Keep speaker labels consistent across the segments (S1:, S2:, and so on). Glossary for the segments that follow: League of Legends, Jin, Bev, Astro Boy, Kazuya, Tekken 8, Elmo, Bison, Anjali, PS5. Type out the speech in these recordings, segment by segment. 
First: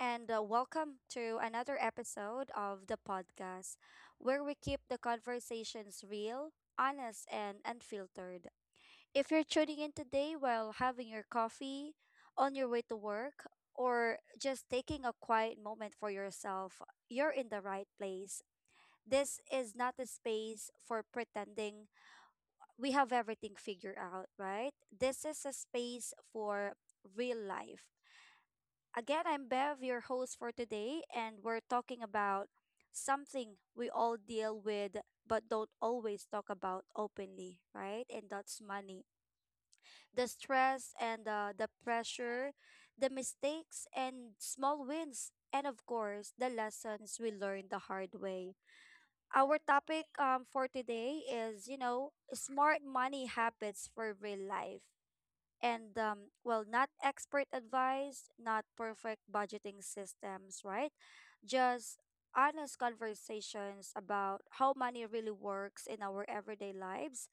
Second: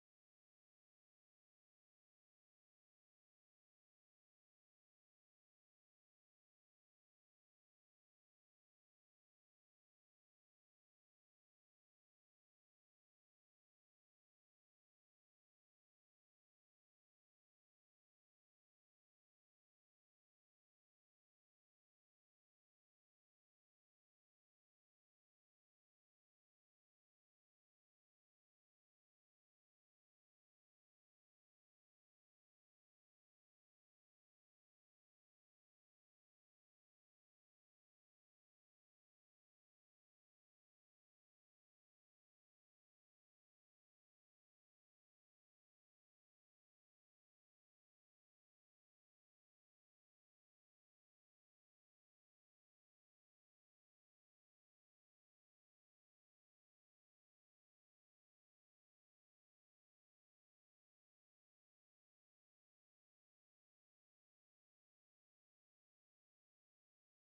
S1: and welcome to another episode of the podcast where we keep the conversations real, honest, and unfiltered. If you're tuning in today while having your coffee, on your way to work, or just taking a quiet moment for yourself, you're in the right place. This is not a space for pretending we have everything figured out, right? This is a space for real life. Again, I'm Bev, your host for today, and we're talking about something we all deal with but don't always talk about openly, right? And that's money. The stress and the pressure, the mistakes and small wins, and of course, the lessons we learned the hard way. Our topic, for today is, smart money habits for real life. And well, not expert advice, not perfect budgeting systems, right? Just honest conversations about how money really works in our everyday lives,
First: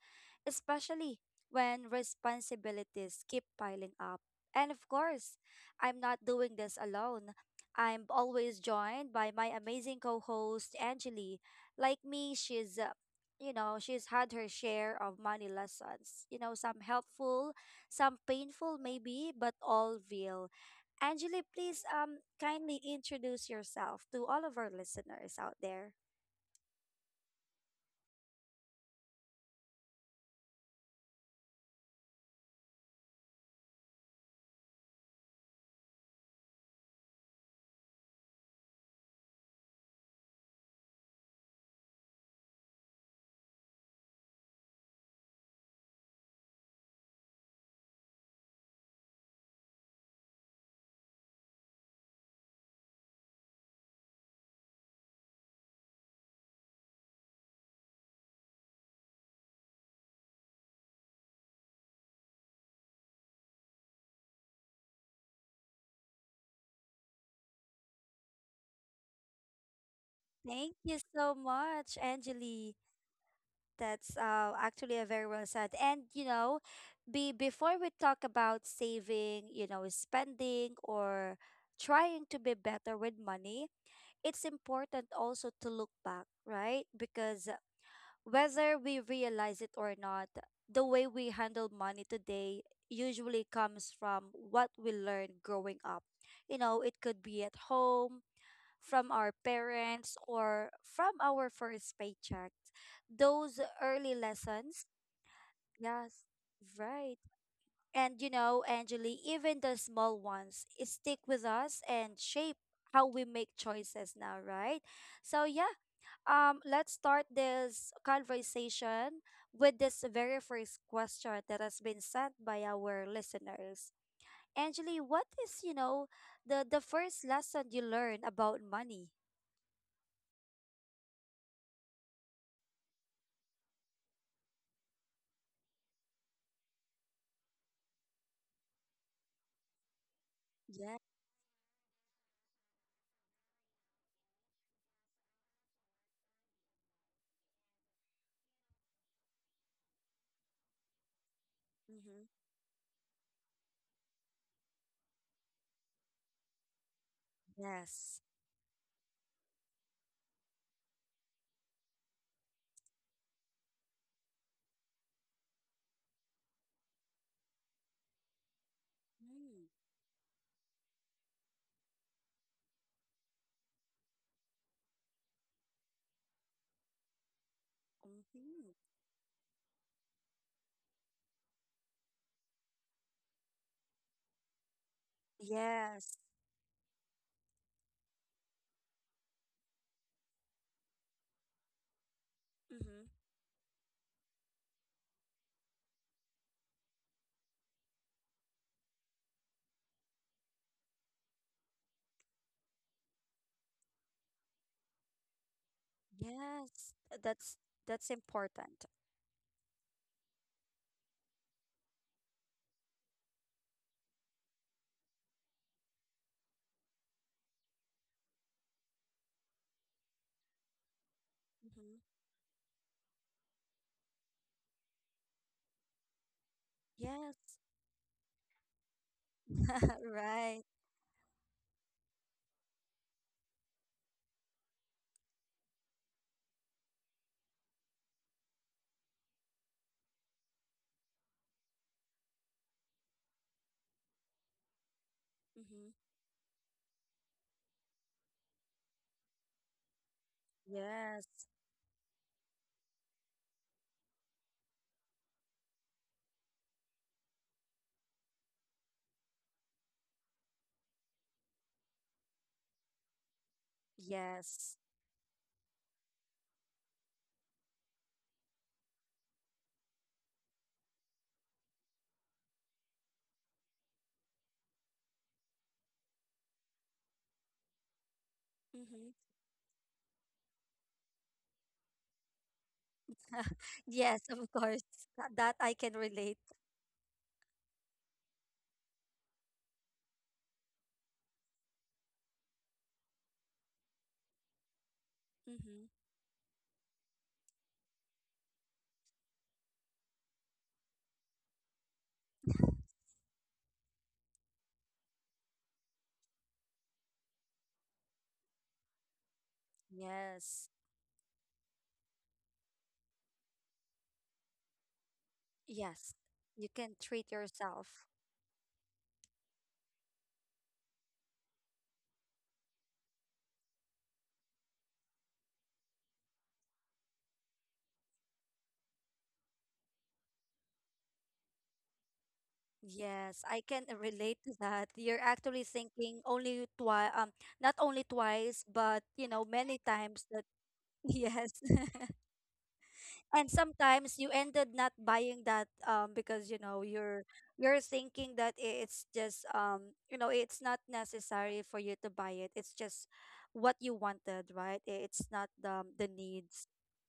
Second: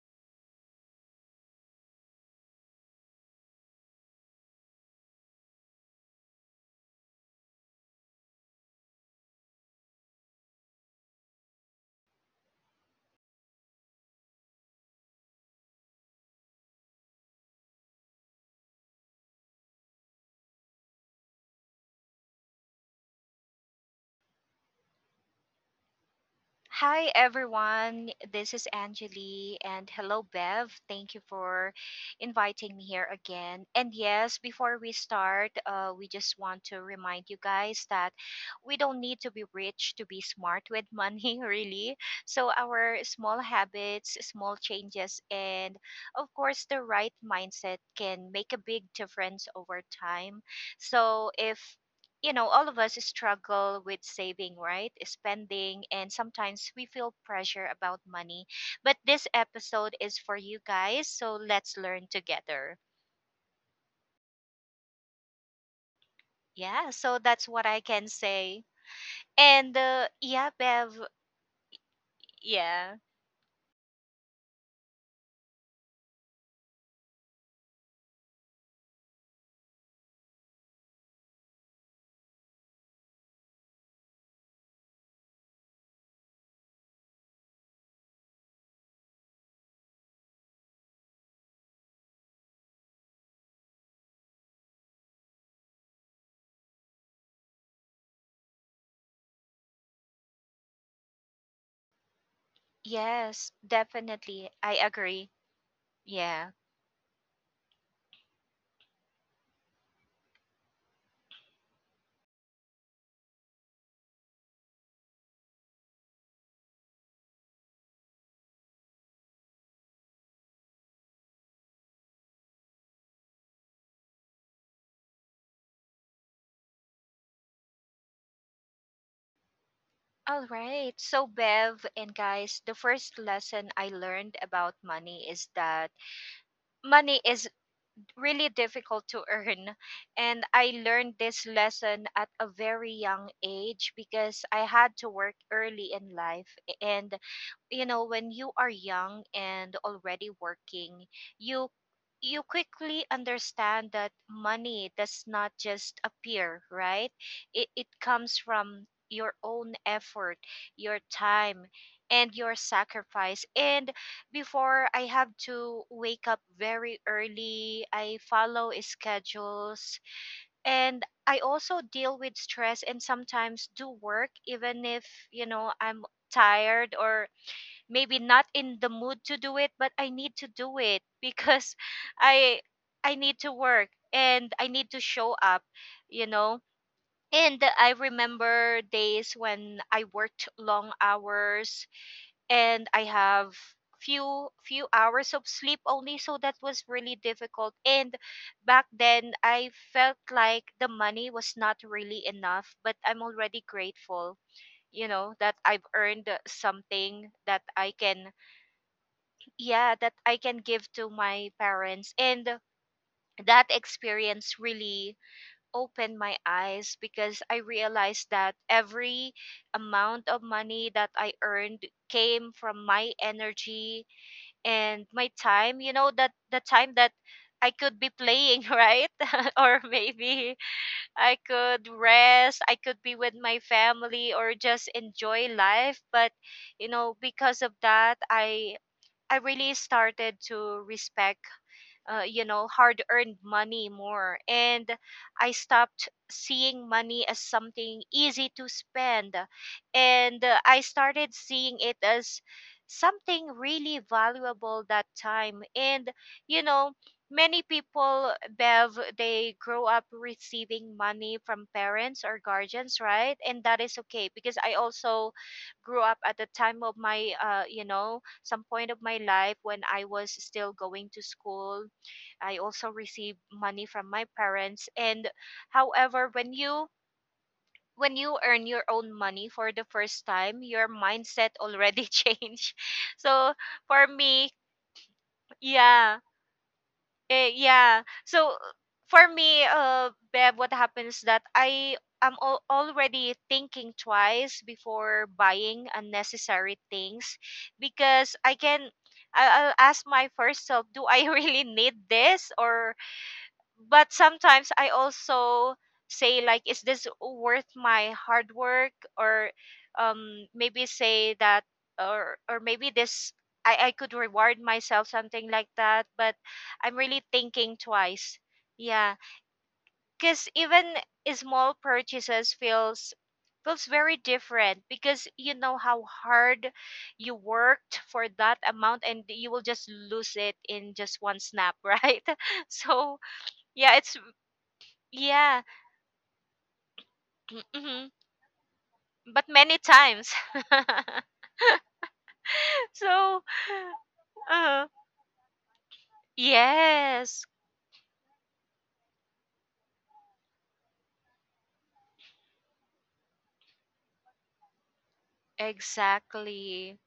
S1: especially when responsibilities keep piling up. And of course, I'm not doing this alone. I'm always joined by my amazing co host, Angeli. Like me, she's had her share of money lessons, you know, some helpful, some painful maybe, but all real. Angeli, please kindly introduce yourself to all of our listeners out there.
S2: Hi everyone, this is Anjali and hello Bev. Thank you for inviting me here again. And yes, before we start, we just want to remind you guys that we don't need to be rich to be smart with money, really. So, our small habits, small changes, and of course, the right mindset can make a big difference over time. So, if you know, all of us struggle with saving, right? Spending, and sometimes we feel pressure about money. But this episode is for you guys, so let's learn together. Yeah, so that's what I can say. And yeah,
S1: Thank
S2: Bev,
S1: you so much, Angeli.
S2: yeah,
S1: That's actually a very well said. And you know, be before we talk about saving, spending, or trying to be better with money, it's important also to look back, right? Because whether we realize it or not, the way we handle money today usually comes from what we learned growing up. You know, it could be at home, from our parents, or from our first paycheck.
S2: yes,
S1: Those early
S2: definitely. I
S1: lessons,
S2: agree.
S1: yes,
S2: Yeah.
S1: right. And you know, Angeli, even the small ones stick with us and shape how we make choices now, right? So, yeah, let's start this conversation with this very first question that has been sent by our listeners. Angeli, what is, you know, the first lesson you learned about money?
S2: All right. So, Bev and guys, the first lesson I learned about money is that money is really difficult to earn. And I
S1: Yeah.
S2: learned this lesson at a very young age because I had to work early in life. And you know when you are young and already working you
S1: Mm-hmm.
S2: you quickly understand that money does not just appear, right? It
S1: Yes.
S2: comes from your own effort, your time, and your sacrifice. And before, I have to wake up very early, I follow
S1: Mm-hmm.
S2: schedules, and I also deal with stress, and sometimes do work even if you know I'm tired or maybe not in the mood to do it, but I need to do it because i I need to work and I need to show up,
S1: Yes.
S2: you know. And I remember days when I worked long hours and I
S1: Mm-hmm.
S2: have few hours of sleep only. So that was really difficult, and back then I felt like the money was not really enough, but I'm already grateful, you know, that I've earned
S1: Yes.
S2: something
S1: That's
S2: that I
S1: that's
S2: can,
S1: important.
S2: yeah, that I can give to my parents. And that experience really opened my eyes because I realized that every amount of money that I earned
S1: Mm-hmm.
S2: came from my energy and my time, you know, that the time that
S1: Yes.
S2: I could be playing right or maybe
S1: Right.
S2: I could rest, I could be with my family or just enjoy life. But you know, because of that, I really started to respect you know, hard earned money more. And I
S1: Mm-hmm.
S2: stopped seeing money as something easy to spend. And I
S1: Yes.
S2: started seeing it as something really valuable that time. And, you know, many people, Bev, they grow up receiving money from parents or guardians, right? And that is okay because I
S1: Yes.
S2: also grew up at the time of my you know, some point of my life when I was still going to school, I also receive money from my parents. And however, when you earn your own
S1: Mm-hmm.
S2: money for the first time, your mindset already change. So for
S1: Yes, of
S2: me,
S1: course. That I can
S2: yeah,
S1: relate.
S2: yeah. So for me, Bev, what happens that I am already thinking twice before buying
S1: Mm-hmm.
S2: unnecessary things because I can, I'll ask my first self, do I really need this? Or but sometimes I also say like, is this worth my hard work? Or
S1: Yes.
S2: maybe say that, or maybe this, I could reward myself, something like that.
S1: Yes.
S2: But
S1: You
S2: I'm
S1: can
S2: really
S1: treat
S2: thinking
S1: yourself.
S2: twice, yeah, because even small purchases feels very different because you know how hard you worked for that amount, and you will just lose it in just one snap right? So
S1: Yes, I can
S2: yeah, it's
S1: relate to that. You're
S2: yeah.
S1: actually thinking only twice, not only
S2: Mm-hmm.
S1: twice, but you know,
S2: But many
S1: many times
S2: times.
S1: that. Yes.
S2: So,
S1: And sometimes you ended
S2: uh,
S1: not buying that because you know you're
S2: yes,
S1: you're thinking that it's just it's not necessary for you to buy it. It's just what you wanted, right? It's not the needs.
S2: exactly.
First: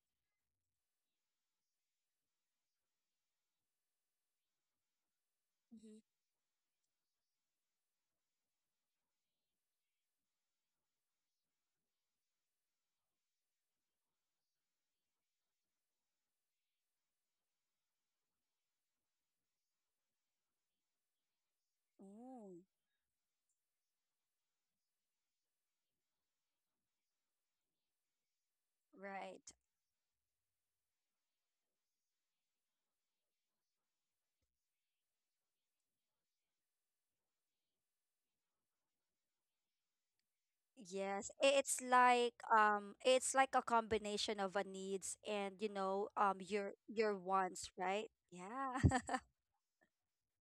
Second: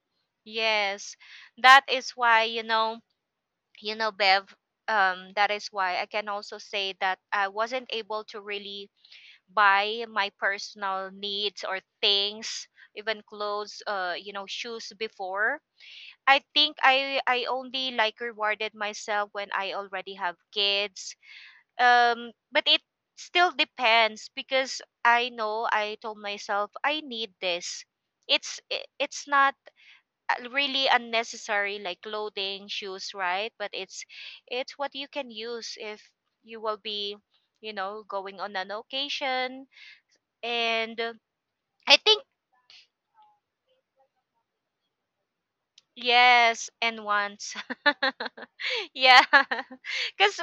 S2: Yes. That is why, you know, Bev, that is why I
S1: Hmm.
S2: can also say that I wasn't able to really buy my personal needs or things, even clothes, you know, shoes before. I think I only like rewarded myself when I already have kids, but
S1: Ooh,
S2: it still depends because I know I told myself I need this. It's not
S1: right.
S2: really unnecessary, like clothing, shoes, right? But it's what you can use if you will be, you know, going on an occasion. And
S1: Yes, I-
S2: I think,
S1: it's like a combination of a needs and you know
S2: yes. And
S1: your
S2: once
S1: wants, right? Yeah.
S2: yeah because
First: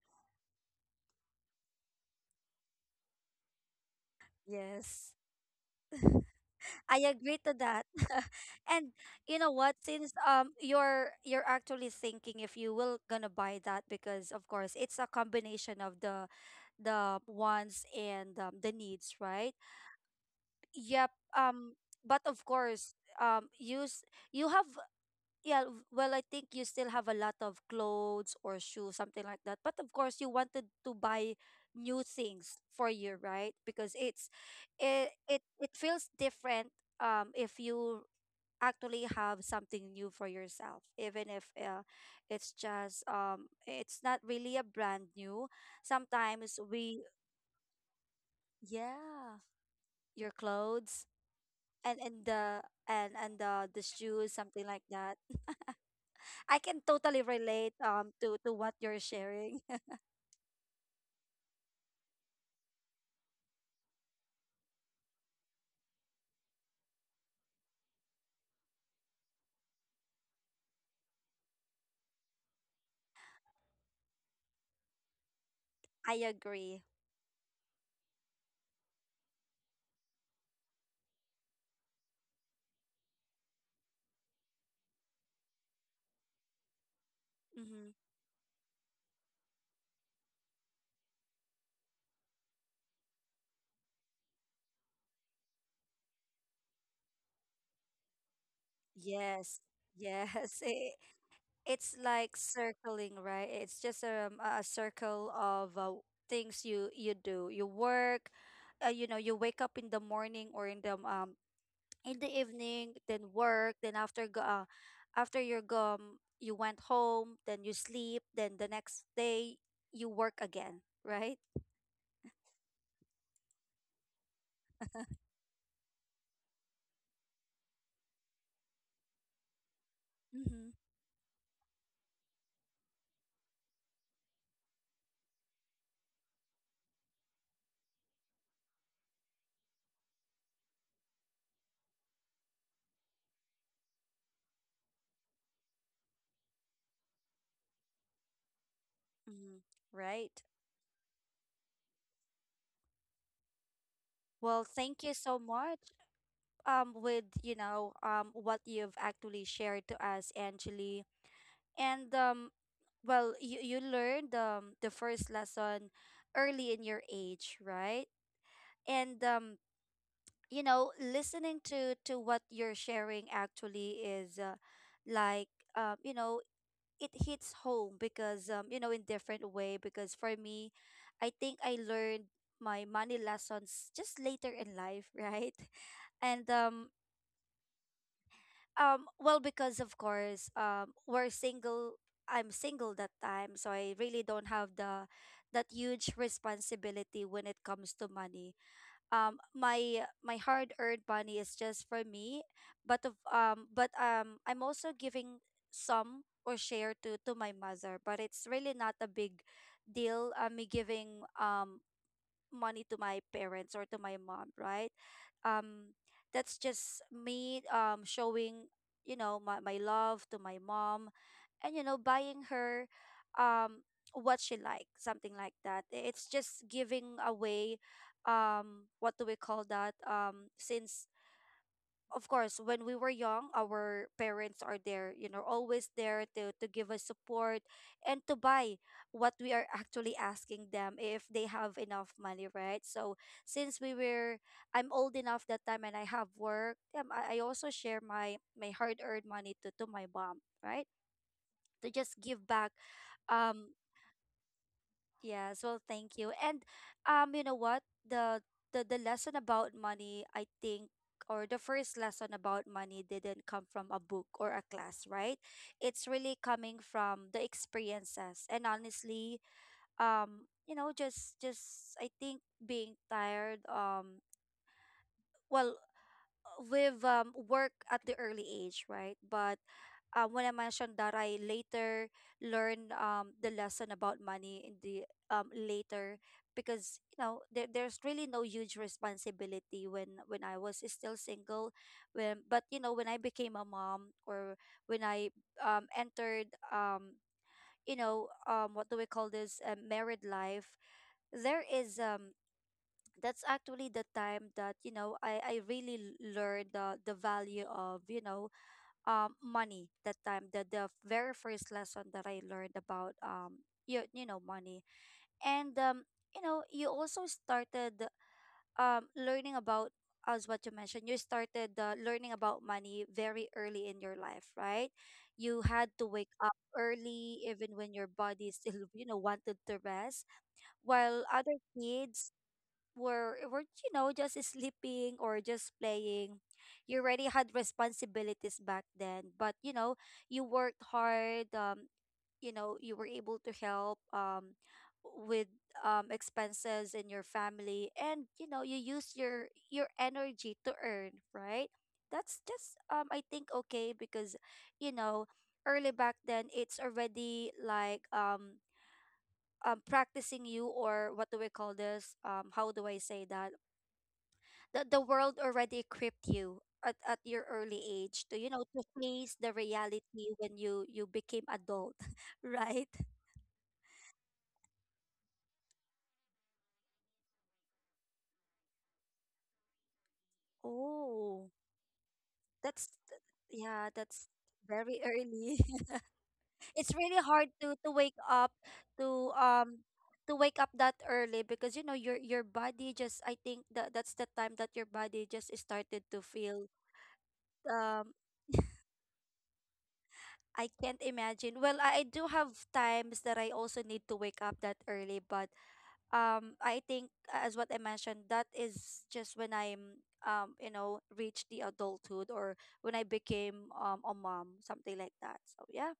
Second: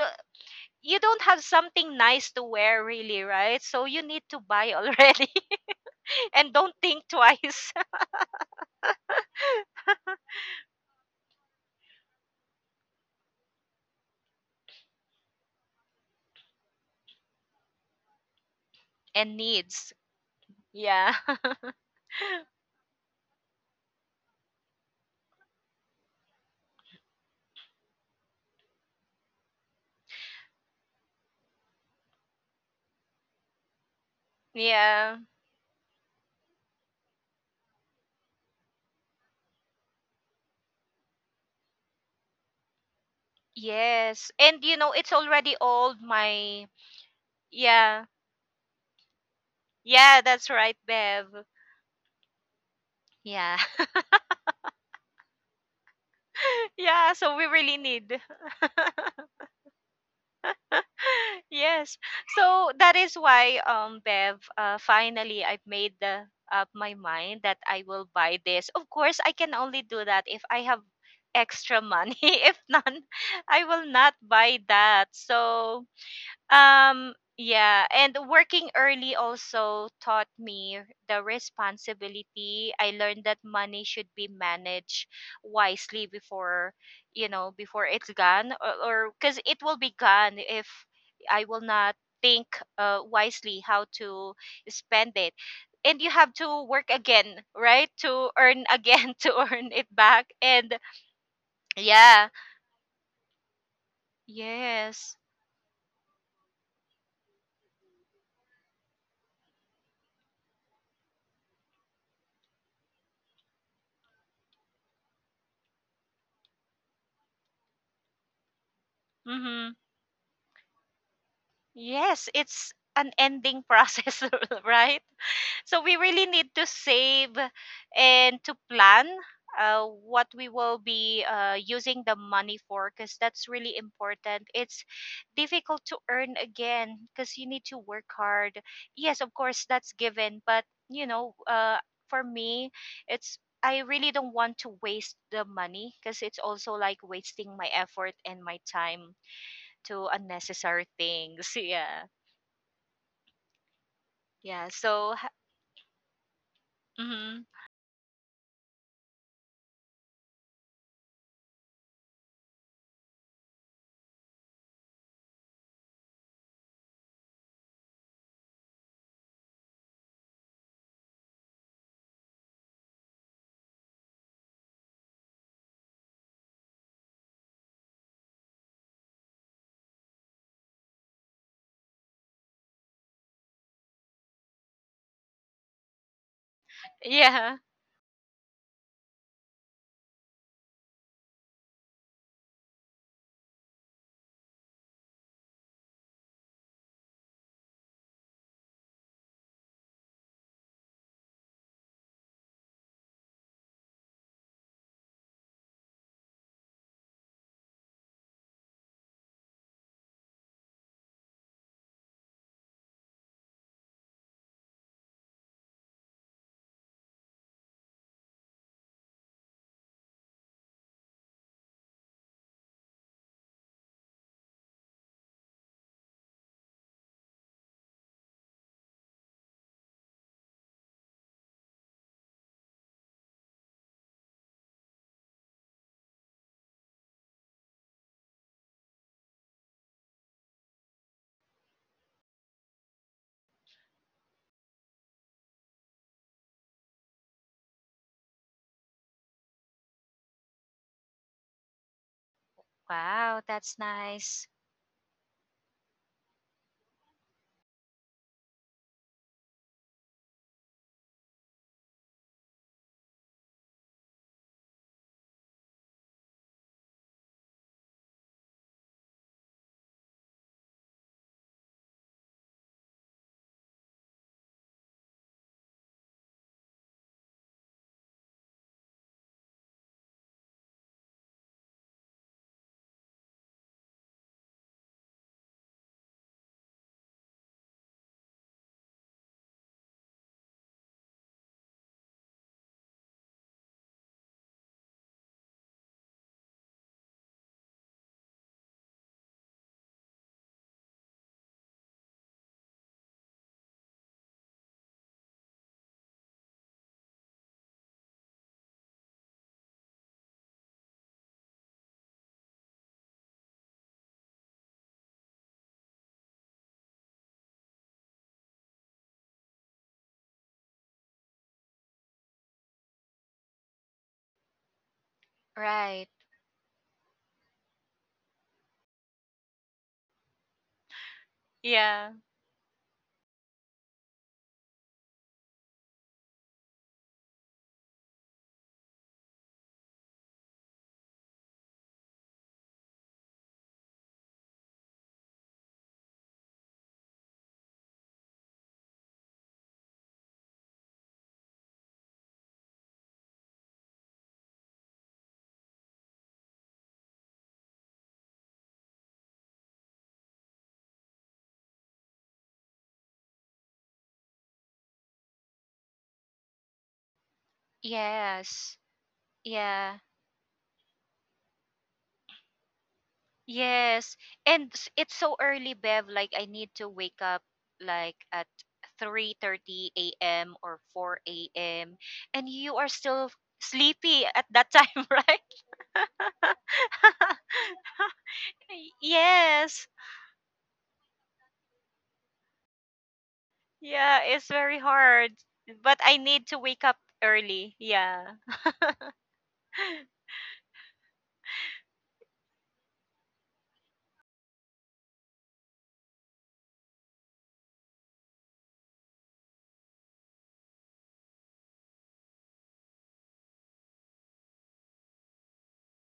S2: you don't have something nice to wear really, right? So you need to buy
S1: Yes,
S2: already and don't
S1: I
S2: think
S1: agree to
S2: twice.
S1: that. And you know what, since you're actually thinking if you will gonna buy that because of course it's a combination of the wants and, the needs,
S2: And
S1: right?
S2: needs.
S1: Yep.
S2: Yeah.
S1: Um, but of course, use you have, yeah, well, I think you still have a lot of clothes or shoes, something like that. But of course you wanted to buy new things for you, right? Because it's
S2: yeah.
S1: it feels different if you actually have something new for yourself, even if it's just it's not
S2: Yes.
S1: really a
S2: And you know,
S1: brand
S2: it's
S1: new.
S2: already old
S1: Sometimes
S2: my,
S1: we,
S2: yeah.
S1: yeah,
S2: Yeah,
S1: your
S2: that's right,
S1: clothes
S2: Bev.
S1: and,
S2: Yeah.
S1: the shoes, something like that. I can
S2: yeah,
S1: totally
S2: so we
S1: relate
S2: really need.
S1: to to what you're sharing.
S2: Yes. So that is why Bev, finally I've made the up my mind that I will buy this. Of course, I can only do that if I have extra money. If none, I will not buy that. So
S1: I agree.
S2: Yeah, and working early also taught me the responsibility. I learned that money should be managed wisely before, you know, before
S1: Mm-hmm.
S2: it's gone, or because it will be gone if I will not think wisely how to spend it. And you have to work again, right? To earn again, to
S1: Yes.
S2: earn it back.
S1: Yes.
S2: And
S1: It, it's
S2: yeah,
S1: like circling, right? It's just a
S2: yes.
S1: circle of things you you do. You work, you know, you wake up in the morning or in the evening, then work, then after go after your gum, you went home, then you sleep, then the next day
S2: Mm-hmm.
S1: you work again, right?
S2: Yes, it's an ending process, right? So we really need to save and to plan what we
S1: Mm-hmm.
S2: will be using the money for, because that's really important. It's difficult to earn again because you need to work hard. Yes, of course, that's given, but you know, for me, it's I really don't want to waste the money because it's also like wasting my effort and my time
S1: Mm-hmm.
S2: to
S1: Right.
S2: unnecessary things. Yeah.
S1: Well,
S2: Yeah.
S1: thank
S2: So,
S1: you
S2: ha-
S1: so much. With
S2: mhm.
S1: you know what you've actually shared to us, Angeli. And well, you learned the first lesson early in your age, right? And you know, listening to what you're sharing actually is, like, you know, it hits home because, you know, in different way, because for me I think I learned my money lessons just later in life. Right. And
S2: Yeah.
S1: um, well, because of course, we're single. I'm single that time, so I really don't have the that huge responsibility when it comes to money. My, my hard-earned money is just for me, but of, but I'm also giving some or share to my mother, but it's really not a big deal. Me giving money to my parents or to my mom, right? Um, that's just me showing, you know, my love to my mom and you know, buying her um what she likes, something like that. I- It's just giving away what do we call that? Um, since of course when we were young our parents are there, you know, always there to give us support and to buy what we are actually asking them if they have enough money, right? So since we were, I'm old enough that time and I have work, I also share my, my hard-earned money to my mom, right? To just give back.
S2: Wow,
S1: Um.
S2: that's nice.
S1: Yes, well, thank you. And you know what? The, the lesson about money, I think, or the first lesson about money, didn't come from a book or a class, right? It's really coming from the experiences. And honestly, you know, just I think being tired, well, with work at the early age, right? But when I mentioned that I later learned the lesson about money in the later because you know there, there's really no huge responsibility when I was still single, when, but you know, when I became a mom or when I entered you know, what do we call this, a married life, there is that's actually the time that you know I really learned the value of, you know, money that time, the, very first lesson that I learned about you, you know money. And you know, you also started learning about, as what you mentioned, you started learning about money very early in your life, right? You had to
S2: Right.
S1: wake up early, even when your body still you know wanted to rest while other
S2: Yeah.
S1: kids were, were, you know, just sleeping or just playing. You already had responsibilities back then, but you know you worked hard, you know, you were able to help with expenses in your family, and you know you use your energy to earn, right? That's just, I think okay because you know early back then it's already like practicing you, or what do we call this, how do I say that, the world already equipped you at your early age to, you know,
S2: Yes.
S1: to face the
S2: Yeah.
S1: reality when you became adult. Right.
S2: Yes. And it's so early, Bev. Like I need to wake up like at 3:30 a.m. or 4
S1: Oh.
S2: a.m. and you are
S1: that's th-
S2: still
S1: yeah,
S2: sleepy
S1: that's
S2: at that time,
S1: very early.
S2: right?
S1: It's really hard to, to
S2: yes.
S1: um to wake up that early, because you know your body just I think that, that's
S2: Yeah,
S1: the
S2: it's
S1: time that
S2: very
S1: your body
S2: hard.
S1: just
S2: But
S1: started
S2: I
S1: to
S2: need to
S1: feel
S2: wake up early.
S1: um
S2: Yeah.
S1: I can't imagine. Well, I do have times that I also need to wake up that early, but I think as what I mentioned that is just when I'm you know, reached the adulthood, or when I became a mom, something like that. So yeah,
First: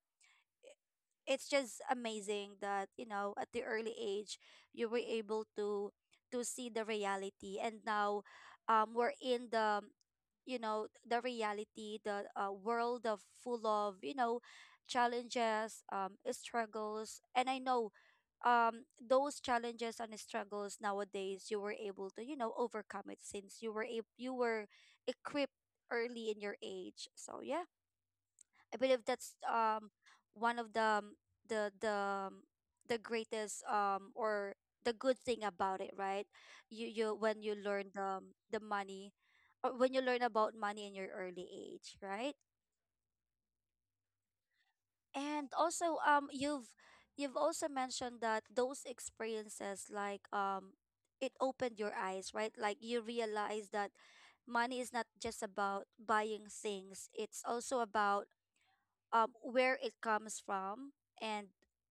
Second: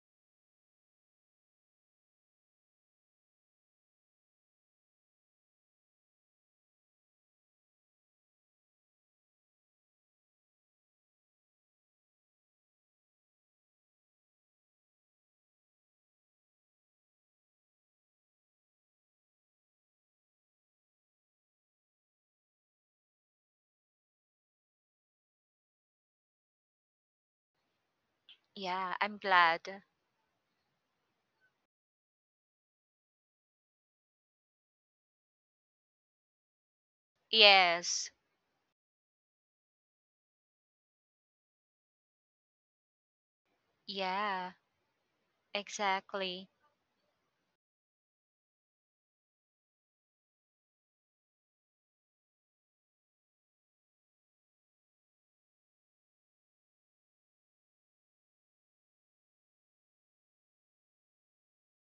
S1: it's just amazing that you know at the early age you were able to see the reality, and now we're in the, you know, the reality, the world of full of, you know, challenges, struggles, and I know those challenges and struggles nowadays you were able to, you know, overcome it since you were you were equipped early in your age. So yeah, I
S2: Yeah,
S1: believe
S2: I'm
S1: that's
S2: glad.
S1: one of the the um, the greatest, or the good thing about it, right? You when you learn the,
S2: Yes.
S1: the money, or when you learn about money in your early age, right?
S2: Yeah,
S1: And also
S2: exactly.
S1: you've also mentioned that those experiences, like, it opened your eyes, right? Like you realize that money is not just about buying things. It's also about where it comes from, and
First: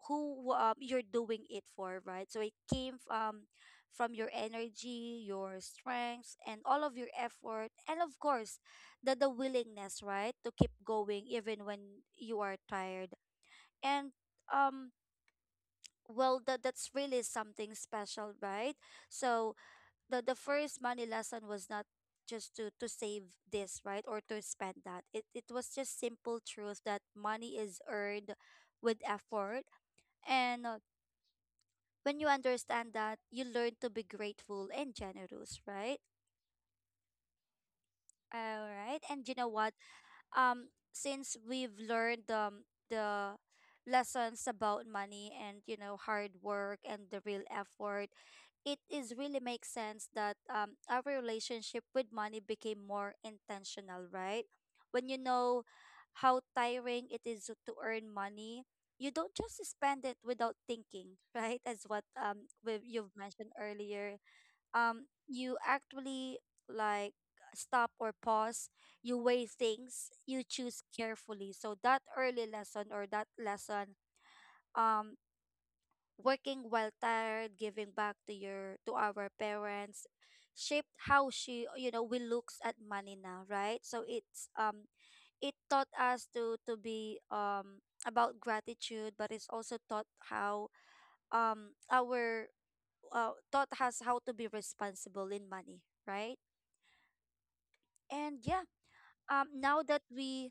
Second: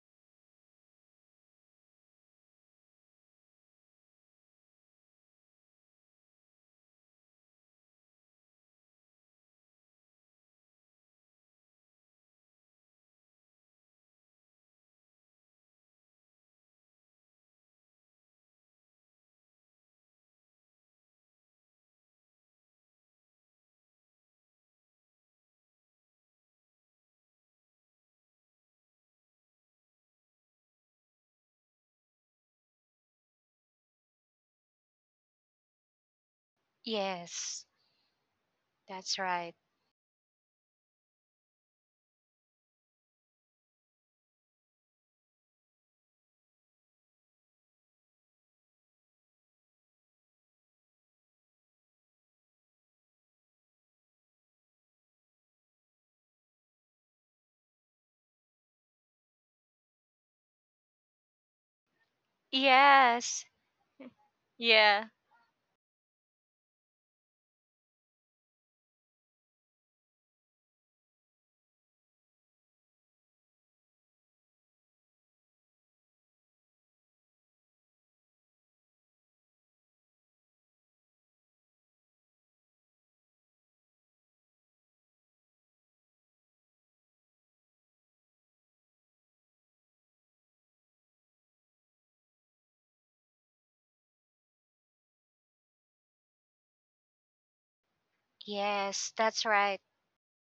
S1: who, you're doing it for, right? So it came from your energy, your strengths, and all of your effort, and of course, the willingness, right, to keep going even when you are tired. And, um, well, that's really something special, right? So the first money lesson was not just to save this, right, or to spend that. It was just simple truth that money is earned with effort. And when you understand that, you learn to be grateful and generous, right?
S2: Yes,
S1: All right.
S2: that's
S1: And you know
S2: right.
S1: what? Since we've learned, the lessons about money and, you know, hard work and the real effort, it is really makes sense that, our relationship with money became more intentional, right? When you know how tiring it is to earn money, you don't just spend it without thinking, right? As what, we you've
S2: Yes.
S1: mentioned earlier,
S2: Yeah.
S1: you actually, like, stop or pause. You weigh things, you choose carefully, so that early lesson, or that lesson, um working while tired, giving back to your to our parents, shaped how she you know we looks at money now, right? So it's, it taught us to be, about gratitude. But it's also taught how, our taught us how to be responsible in money, right? And yeah,
S2: Yes, that's right.
S1: now that we—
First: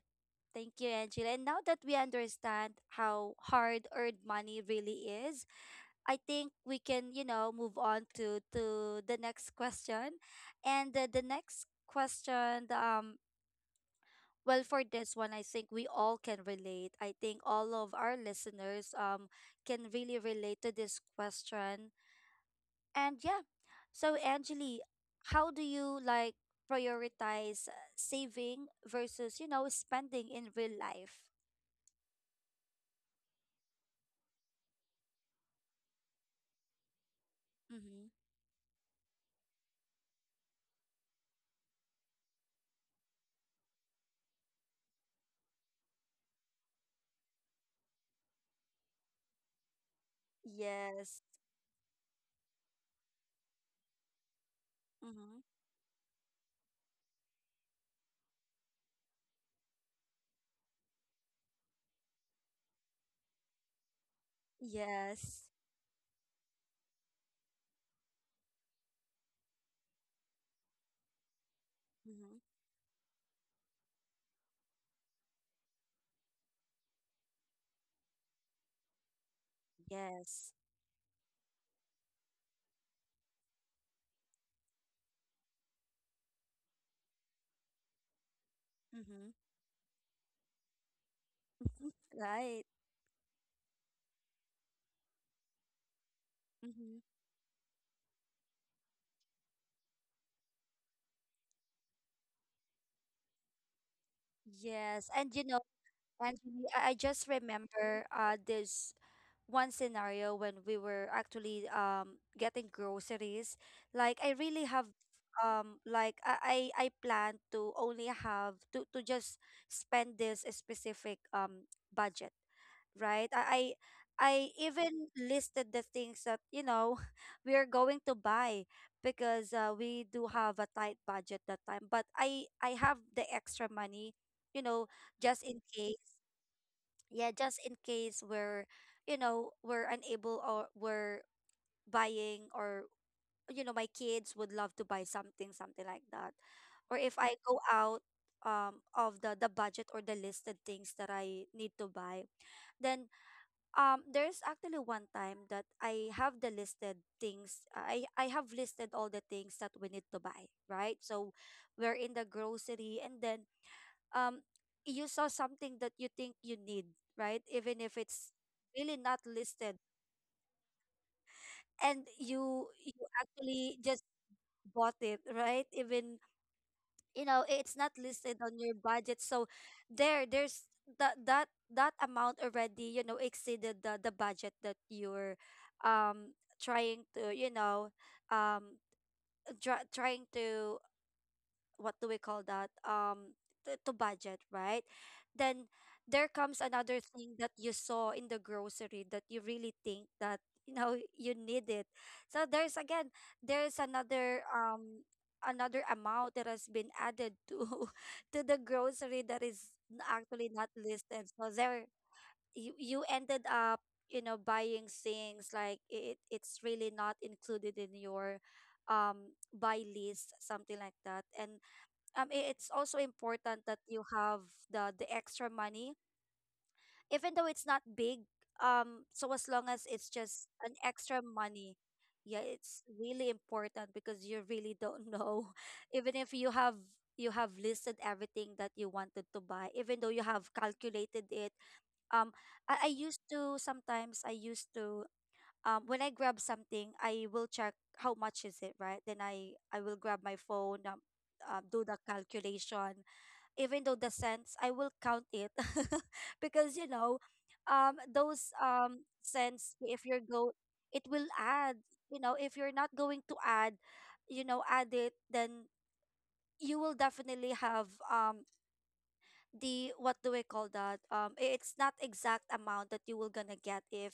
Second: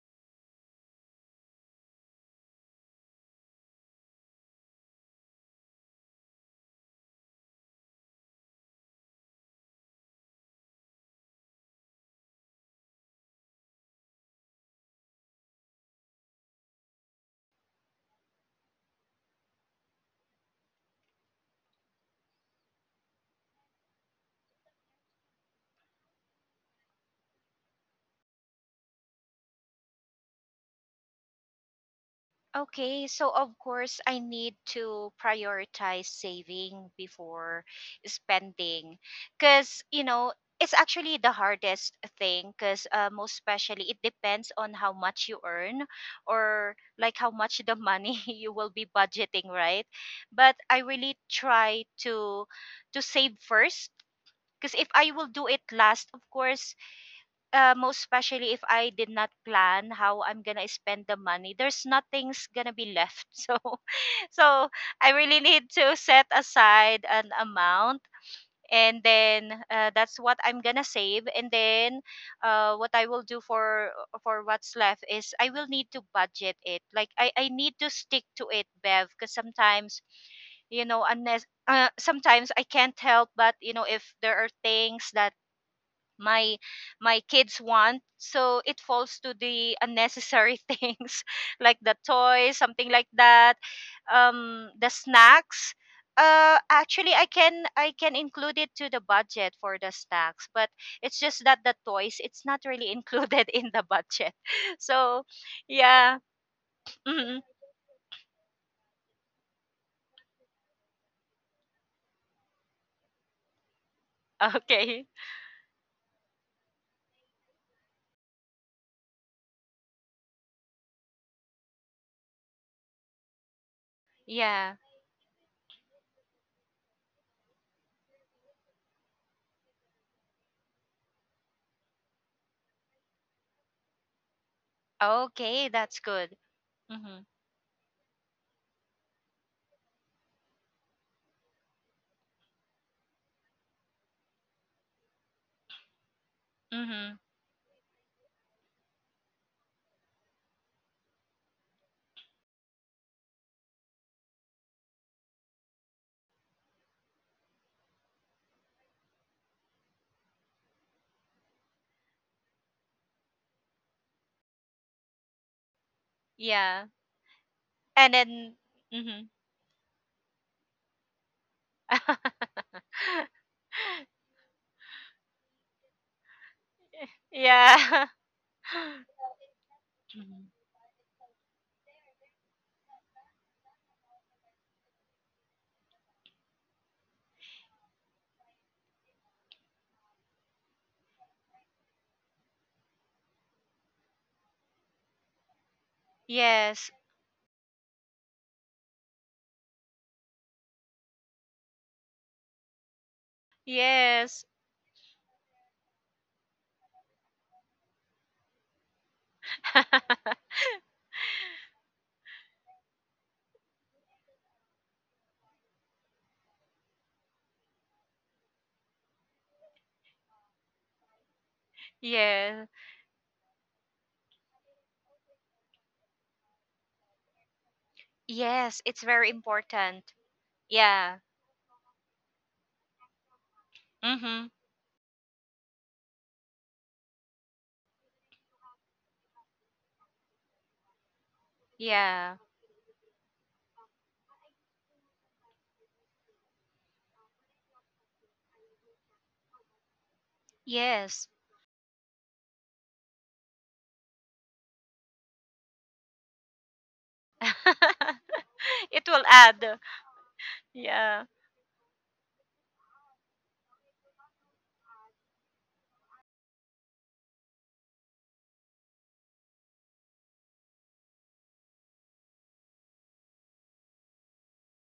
S1: thank you, Angela. And now that we understand how hard-earned money really is, I think we can, you know, move on to the next question. And the next question, well, for this one, I think we all can relate. I think all of our listeners can really relate to this question. And yeah, so, Angeli, how do you, like, prioritize, saving versus, you know, spending in real life?
S2: Okay, so of course I need to prioritize saving before
S1: Mm-hmm.
S2: spending because you know it's actually the hardest thing because most especially it depends on how much you earn, or like how much the money you will be budgeting, right? But I really
S1: Yes.
S2: try to save first, because if I will
S1: Mm-hmm.
S2: do it last, of course, most especially if I did not plan how I'm gonna spend the money, there's nothing's gonna be left. So, so I really
S1: Yes.
S2: need to set aside an amount, and then that's what I'm gonna save. And then,
S1: Mm-hmm.
S2: what I will do for what's left is I will need to budget it. Like I need to stick to it, Bev, because sometimes
S1: Yes.
S2: you know unless sometimes I can't help but you know if there are things that my my kids want, so it falls
S1: Mm-hmm.
S2: to the unnecessary things like the toys,
S1: Right.
S2: something like that, the snacks.
S1: Mm-hmm.
S2: Actually I can include it to the budget for the snacks, but it's just that the toys, it's not really included in the budget.
S1: Yes.
S2: So
S1: And you know,
S2: yeah,
S1: Anthony, I just
S2: mm,
S1: remember, this one scenario when we were actually getting groceries. Like I really have,
S2: okay,
S1: like, I plan to only have to just spend this specific, budget, right? I
S2: yeah,
S1: even listed the things that, you know, we are going to buy, because, we do have a tight budget that time. But I have the extra money, you know, just in
S2: okay, that's
S1: case.
S2: good, mm-hmm.
S1: Yeah, just in case we're, you know, we're unable, or we're buying, or, you know, my kids would love to buy something, something like that, or if
S2: Mm-hmm.
S1: I go out of the budget or the listed things that I need to buy. Then, there's actually one time that I have the listed things. I have listed all the things that we need to buy, right? So we're in the grocery, and then, um you saw something that you think
S2: Yeah.
S1: you need, right,
S2: And
S1: even
S2: then
S1: if it's
S2: mm-hmm.
S1: really not listed, and you actually just bought it, right? Even,
S2: yeah.
S1: you know, it's not listed on your
S2: Mhm.
S1: budget. So there's that amount already, you know, exceeded the budget that you're, um trying to, you know, um trying to, what do we call that, to budget, right? Then
S2: Yes.
S1: there comes another thing that you saw in the grocery that you really think that, you know, you need it. So there's, again,
S2: Yes.
S1: there's another, another amount that has been added to to the grocery that is, actually not listed. So there, you ended up, you know, buying things, like it's really not included in your, buy list, something like that. And
S2: yeah.
S1: it's also important that you have the extra money, even though it's not
S2: Yes, it's
S1: big,
S2: very important.
S1: so as long as it's
S2: Yeah.
S1: just an extra money, yeah, it's really
S2: Mhm.
S1: important because you really don't know, even if you have, listed everything that you wanted to buy, even though you have calculated it,
S2: Yeah.
S1: um I used to, sometimes I used to, when I grab something, I will check how much is it, right? Then I will grab my
S2: Yes.
S1: phone, do the calculation, even though the cents, I will count it. Because, you know,
S2: It will
S1: those,
S2: add.
S1: cents, if you're
S2: Yeah.
S1: go— it will add. You know, if you're not going to add, you know, add it, then you will definitely have, the, what do we call that, it's not exact amount that you will gonna get, if,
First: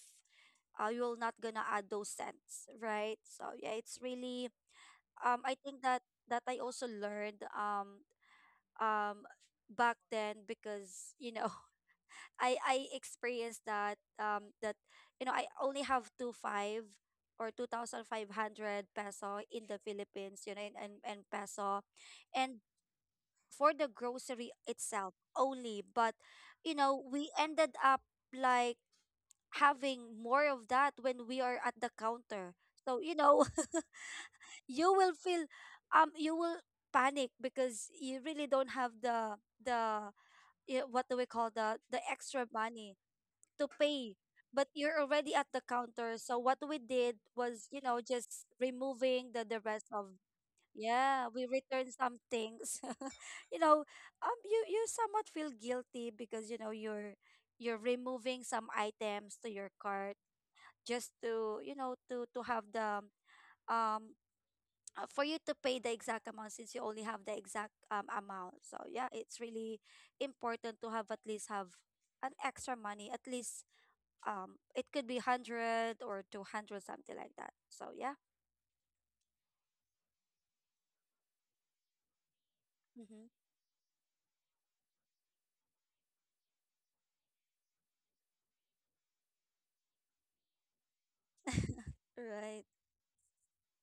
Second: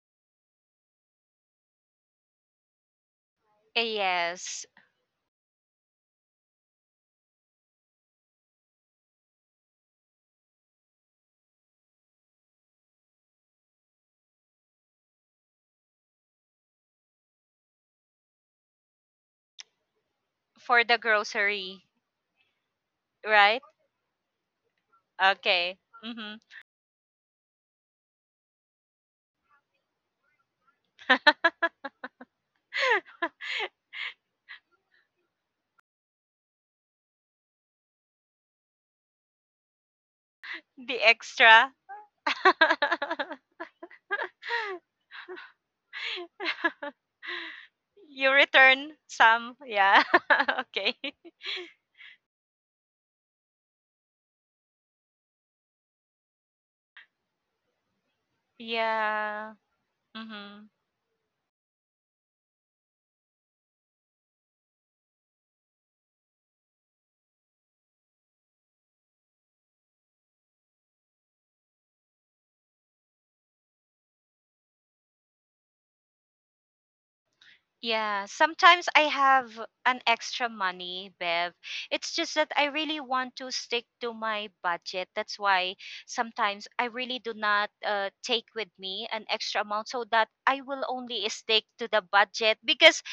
S1: you are not gonna add those cents, right? So yeah, it's really,
S2: Yes,
S1: I think that, that I also learned, um back then, because, you know, I experienced that, that, you know, I only have 2,500 peso in the Philippines, you know, and
S2: for the
S1: peso,
S2: grocery,
S1: and for the
S2: right?
S1: grocery itself only. But
S2: Okay.
S1: you
S2: Mhm.
S1: know, we ended up, like, having more of that when we are at the counter. So you know, you will feel, you will panic because you really don't have the, you know, what do we call
S2: The
S1: the
S2: extra.
S1: extra money to pay. But you're already at the counter. So what we did was, you know, just
S2: You
S1: removing the
S2: return
S1: rest of—
S2: some. Yeah.
S1: Yeah, we
S2: okay.
S1: returned some things. You know, you somewhat feel guilty because you know you're removing some items to your cart
S2: Yeah.
S1: just
S2: Mhm.
S1: to, you know, to have the, um for you to pay the exact amount since you only have the exact, amount. So yeah, it's really important to have at least have an extra money, at least, it could be 100 or 200, something like that. So yeah.
S2: Yeah, sometimes I have an extra money, Bev. It's just that
S1: Mm-hmm.
S2: I really want to stick to my budget. That's why sometimes I really do not take with me an extra amount so that I will only stick to
S1: Right.
S2: the budget. Because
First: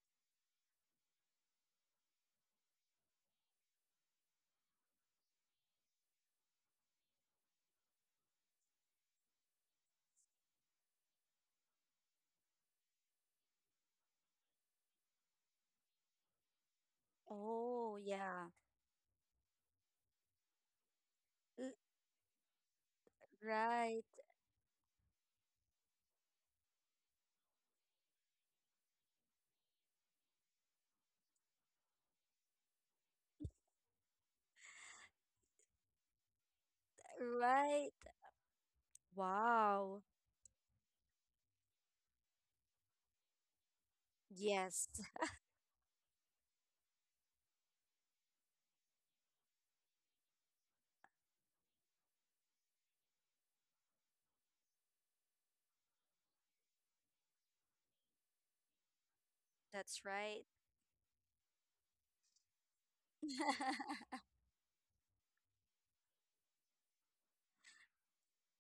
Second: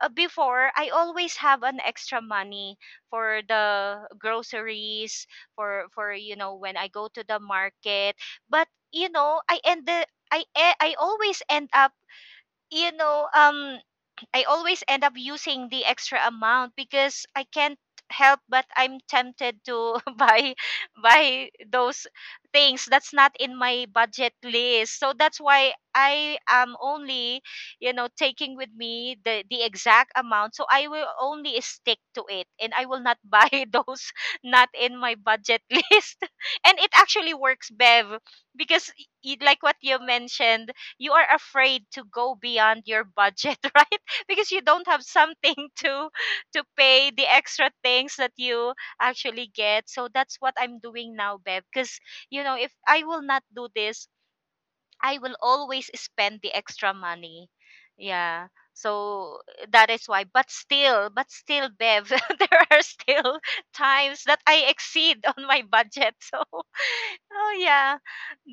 S2: before, I always have an extra money for the groceries, for you know when I go to the market. But you know, I always end up, you know, I always end up using the extra amount because I can't
S1: Oh
S2: help
S1: yeah.
S2: but I'm tempted to buy
S1: L-
S2: those things that's not in my
S1: right.
S2: budget list. So that's why I am only, you know, taking with me the exact amount. So I will only stick to it and I will not buy those not in my budget list. And it actually works,
S1: Right.
S2: Bev, because like what you
S1: Wow.
S2: mentioned, you are afraid to go beyond your budget, right? Because you don't
S1: Yes.
S2: have something to pay the extra things that you actually get. So that's what I'm doing now, Bev, because you know if I will not do this, I will always spend the extra money, yeah. So that
S1: That's
S2: is why,
S1: right.
S2: but still Bev there are still times that I exceed on my budget. So oh yeah,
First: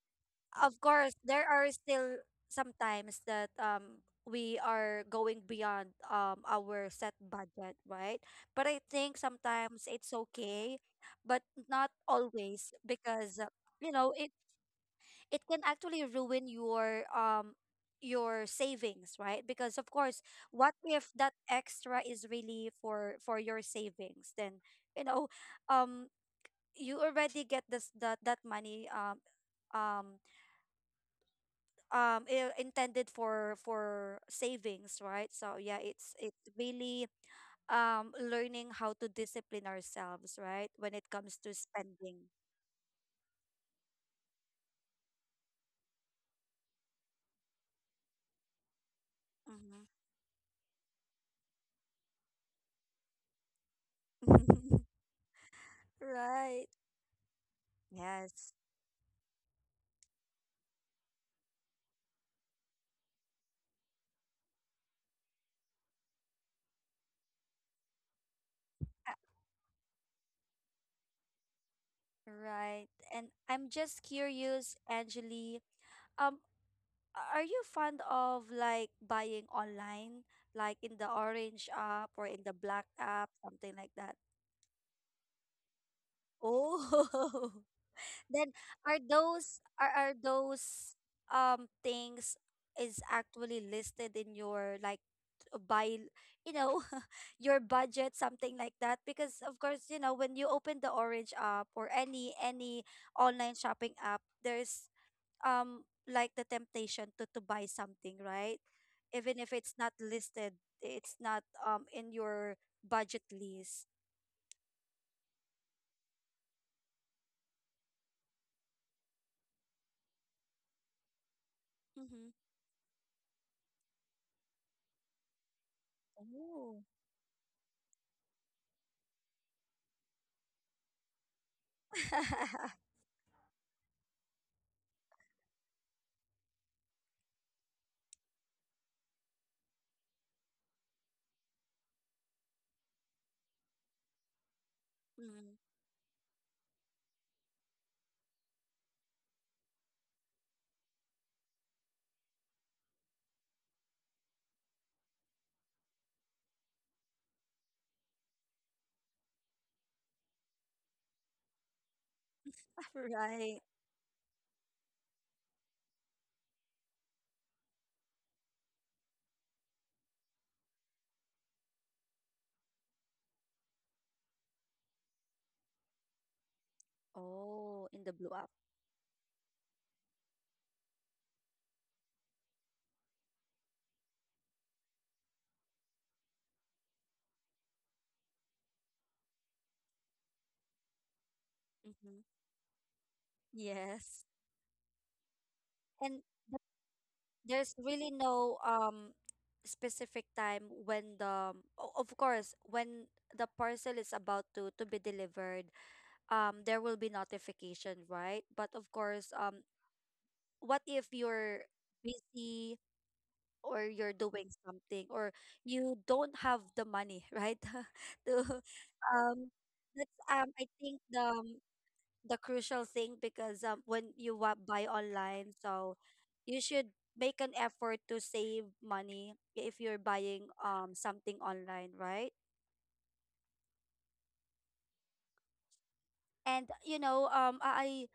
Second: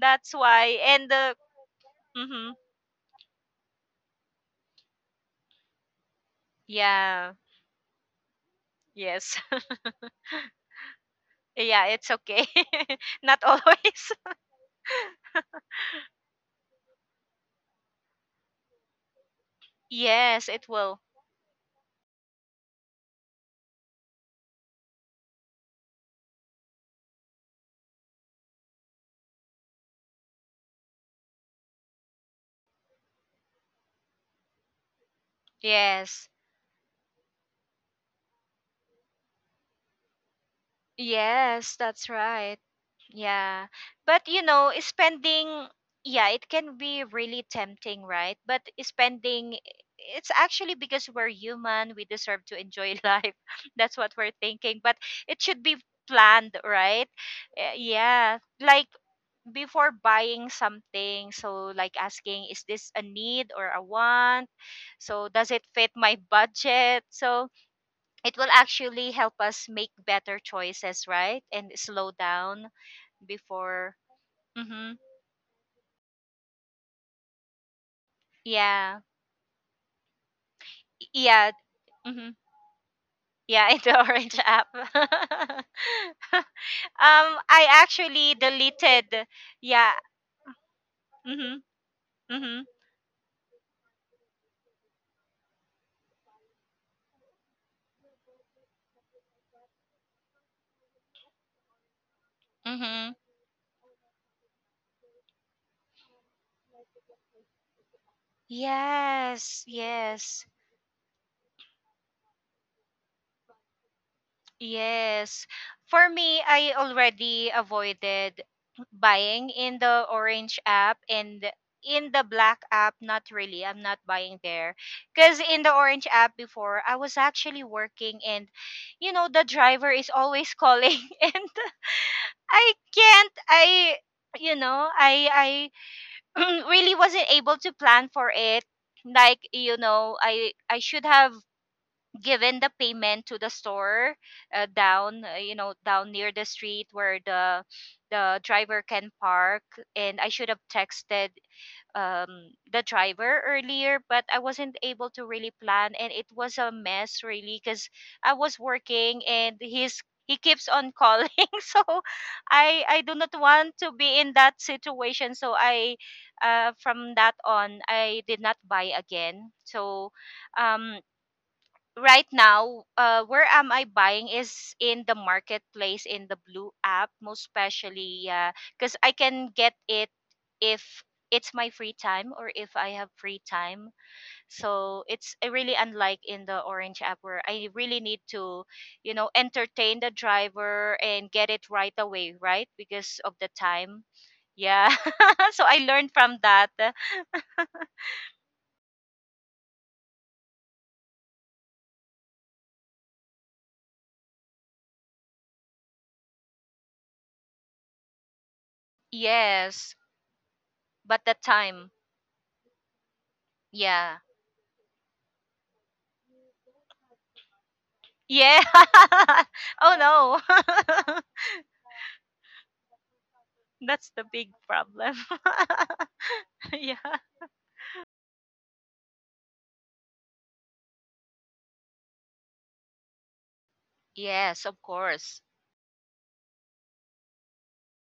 S2: that's
S1: Of
S2: why. And
S1: course, there are still
S2: mhm,
S1: sometimes that, we are going beyond, our set
S2: yeah,
S1: budget, right? But I think
S2: yes.
S1: sometimes it's okay. But
S2: Yeah,
S1: not
S2: it's okay.
S1: always, because,
S2: Not
S1: you
S2: always.
S1: know, it can actually ruin your, your savings, right? Because of course,
S2: Yes, it
S1: what
S2: will.
S1: if that extra is really for your savings? Then, you know, um you already get this, that money, um intended for savings, right? So yeah, it's
S2: Yes.
S1: it's really, learning how to discipline ourselves, right, when it comes to
S2: Yes, that's
S1: spending.
S2: right. Yeah. But you know, spending, yeah, it can be really tempting, right? But spending,
S1: Mm-hmm.
S2: it's actually because we're human, we deserve to enjoy life. That's what we're thinking. But it should be planned,
S1: Right.
S2: right? Uh, yeah.
S1: Yes.
S2: Like, Before buying something, so like, asking is this a need or a want? So does it fit my budget? So it will actually help us make better choices, right, and slow down
S1: Right. And I'm
S2: before.
S1: just curious,
S2: Mm-hmm.
S1: Angeli, um, are you fond of, like,
S2: Yeah,
S1: buying online, like in the
S2: yeah.
S1: orange app or
S2: Mm-hmm.
S1: in the black app,
S2: Yeah,
S1: something
S2: in
S1: like
S2: the
S1: that?
S2: orange app. um
S1: Oh.
S2: i actually
S1: Then, are
S2: deleted.
S1: those— are,
S2: Yeah.
S1: are those
S2: Mm-hmm.
S1: things,
S2: Mm-hmm.
S1: is actually listed in your, like, buy, you know, your budget, something like that? Because of course, you know, when you open the orange app or any
S2: Mm-hmm.
S1: online shopping app, there's, like, the temptation to buy something, right? Even if
S2: Yes,
S1: it's not
S2: yes.
S1: listed, it's not, in your budget list.
S2: Yes. For me, I already avoided buying in the orange app, and in the
S1: Mm-hmm.
S2: black app, not really. I'm not buying there. Because in the orange app
S1: Oh.
S2: before, I was actually working, and, you know, the driver is always calling and I can't, I, you know, I, I really wasn't able to plan for it. I should have given the payment to the store, down, uh,
S1: Mm.
S2: you know down near the street where the driver can park, and I should have texted um the driver earlier, but I wasn't able to really plan, and it was a mess, really, because I was working and he's, he keeps on calling. So i i do not
S1: Right.
S2: want to be in that situation, so I, from that on, I did not buy again. So um right now, where am I buying is in the marketplace in the Blue app, most
S1: Oh, in the
S2: especially,
S1: blue app.
S2: yeah, because I can get it if it's my free time, or if I have free time. So it's, really, unlike in the Orange app where I really need to, you know, entertain the driver and get it right
S1: Mm-hmm.
S2: away, right? Because of the time.
S1: Yes.
S2: Yeah. So I learned
S1: And
S2: from
S1: th-
S2: that.
S1: there's really no, specific time when of course when the parcel is about to be delivered, there will be notification, right? But of course,
S2: Yes,
S1: what if
S2: but the
S1: you're
S2: time.
S1: busy, or you're
S2: Yeah.
S1: doing something, or you don't have the money, right? To,
S2: Yeah.
S1: um
S2: Oh
S1: that's, I think
S2: no.
S1: the, the crucial thing, because,
S2: That's
S1: when
S2: the
S1: you
S2: big
S1: buy
S2: problem.
S1: online. So you should
S2: Yeah.
S1: make an effort to save money if you're buying, something online, right?
S2: Yes, of course.
S1: And you know, I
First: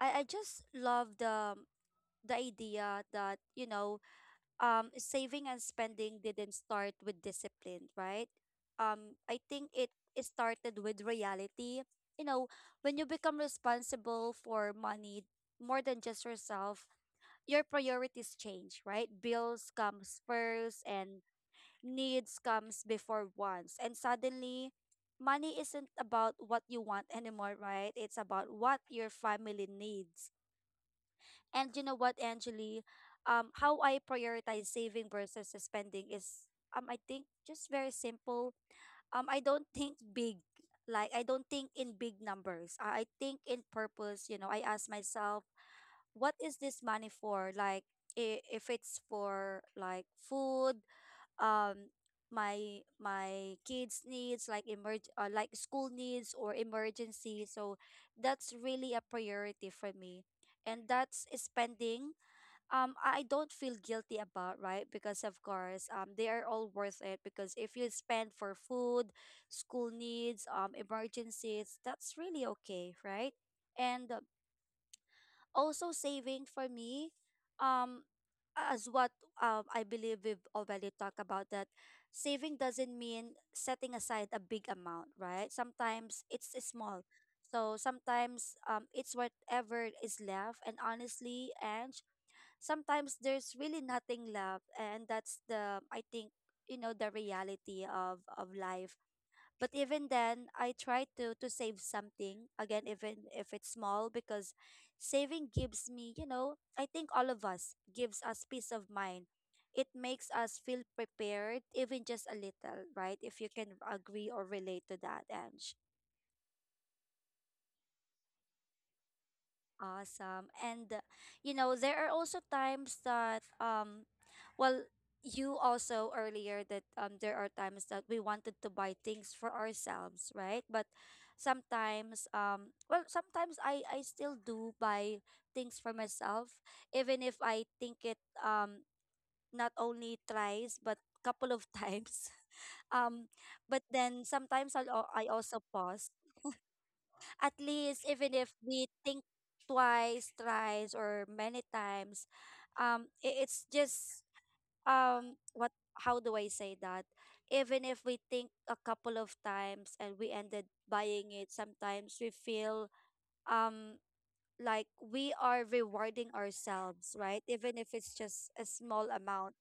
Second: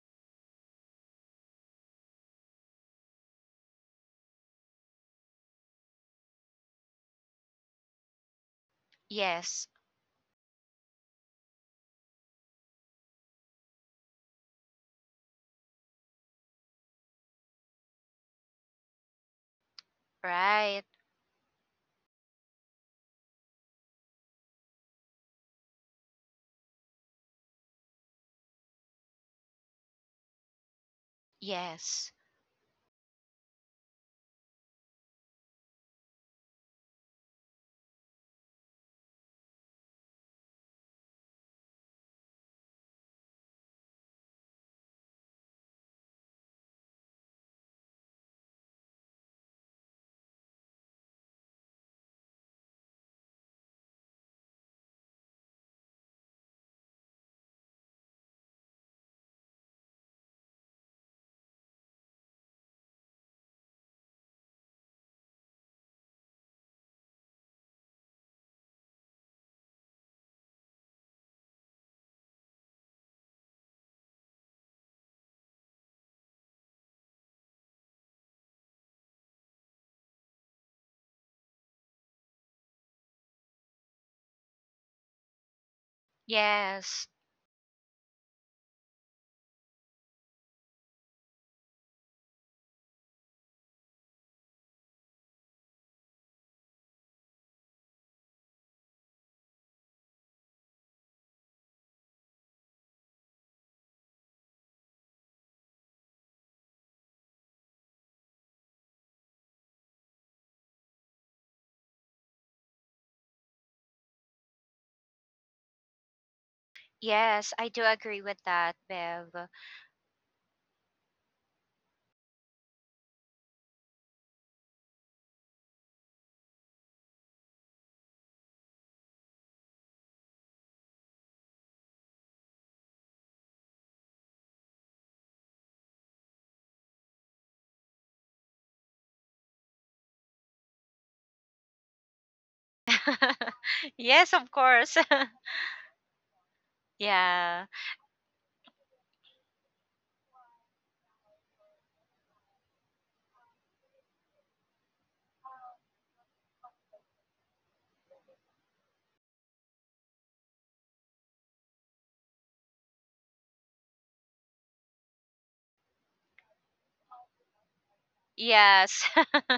S1: I I I just love the, the idea that, you know, saving and spending didn't start with discipline, right? I think
S2: Yes.
S1: it started with reality. You know, when you become responsible for money more than just yourself, your priorities change, right? Bills comes first
S2: Right.
S1: and needs comes before wants. And suddenly, money isn't about what you want anymore, right? It's about what your family needs. And you know
S2: Yes.
S1: what, Angeli? How I prioritize saving versus spending is, I think, just very simple. I don't think big. Like, I don't think in big numbers. I think in purpose. You know, I ask myself, what is this money for? Like, if it's for, like, food, um my kids needs, like, emerg like school needs or emergency. So that's really a priority for me, and that's spending, I don't feel guilty about, right? Because of course, they are all worth it, because if you spend for food, school needs, emergencies, that's really okay, right? And Also, saving for me, um as what, I believe we've already talked about, that saving doesn't mean setting aside a big amount, right? Sometimes it's small.
S2: Yes.
S1: So sometimes it's whatever is left, and honestly, and sometimes there's really nothing left, and that's the I think the reality of life. But even then, I try to save something again, even if it's small, because saving gives me, I think all of us, gives us peace of mind. It makes us feel prepared, even just a little, right? If you can agree or relate to that. And
S2: Yes, I do agree with that, Bev.
S1: awesome. And you know, there are also times that well, you also earlier that there are times that we wanted to buy things for ourselves, right? But sometimes well, sometimes I still do buy things for myself, even if I think it, not only thrice but couple of times. Um but then
S2: Yes, of
S1: sometimes
S2: course.
S1: I also pause, at
S2: Yeah.
S1: least, even if we think twice, thrice, or many times. It's just, what? How do I say that? Even if we think a couple of times and we ended buying it, sometimes we feel, um like we are rewarding ourselves, right? Even if it's just a
S2: Yes.
S1: small amount,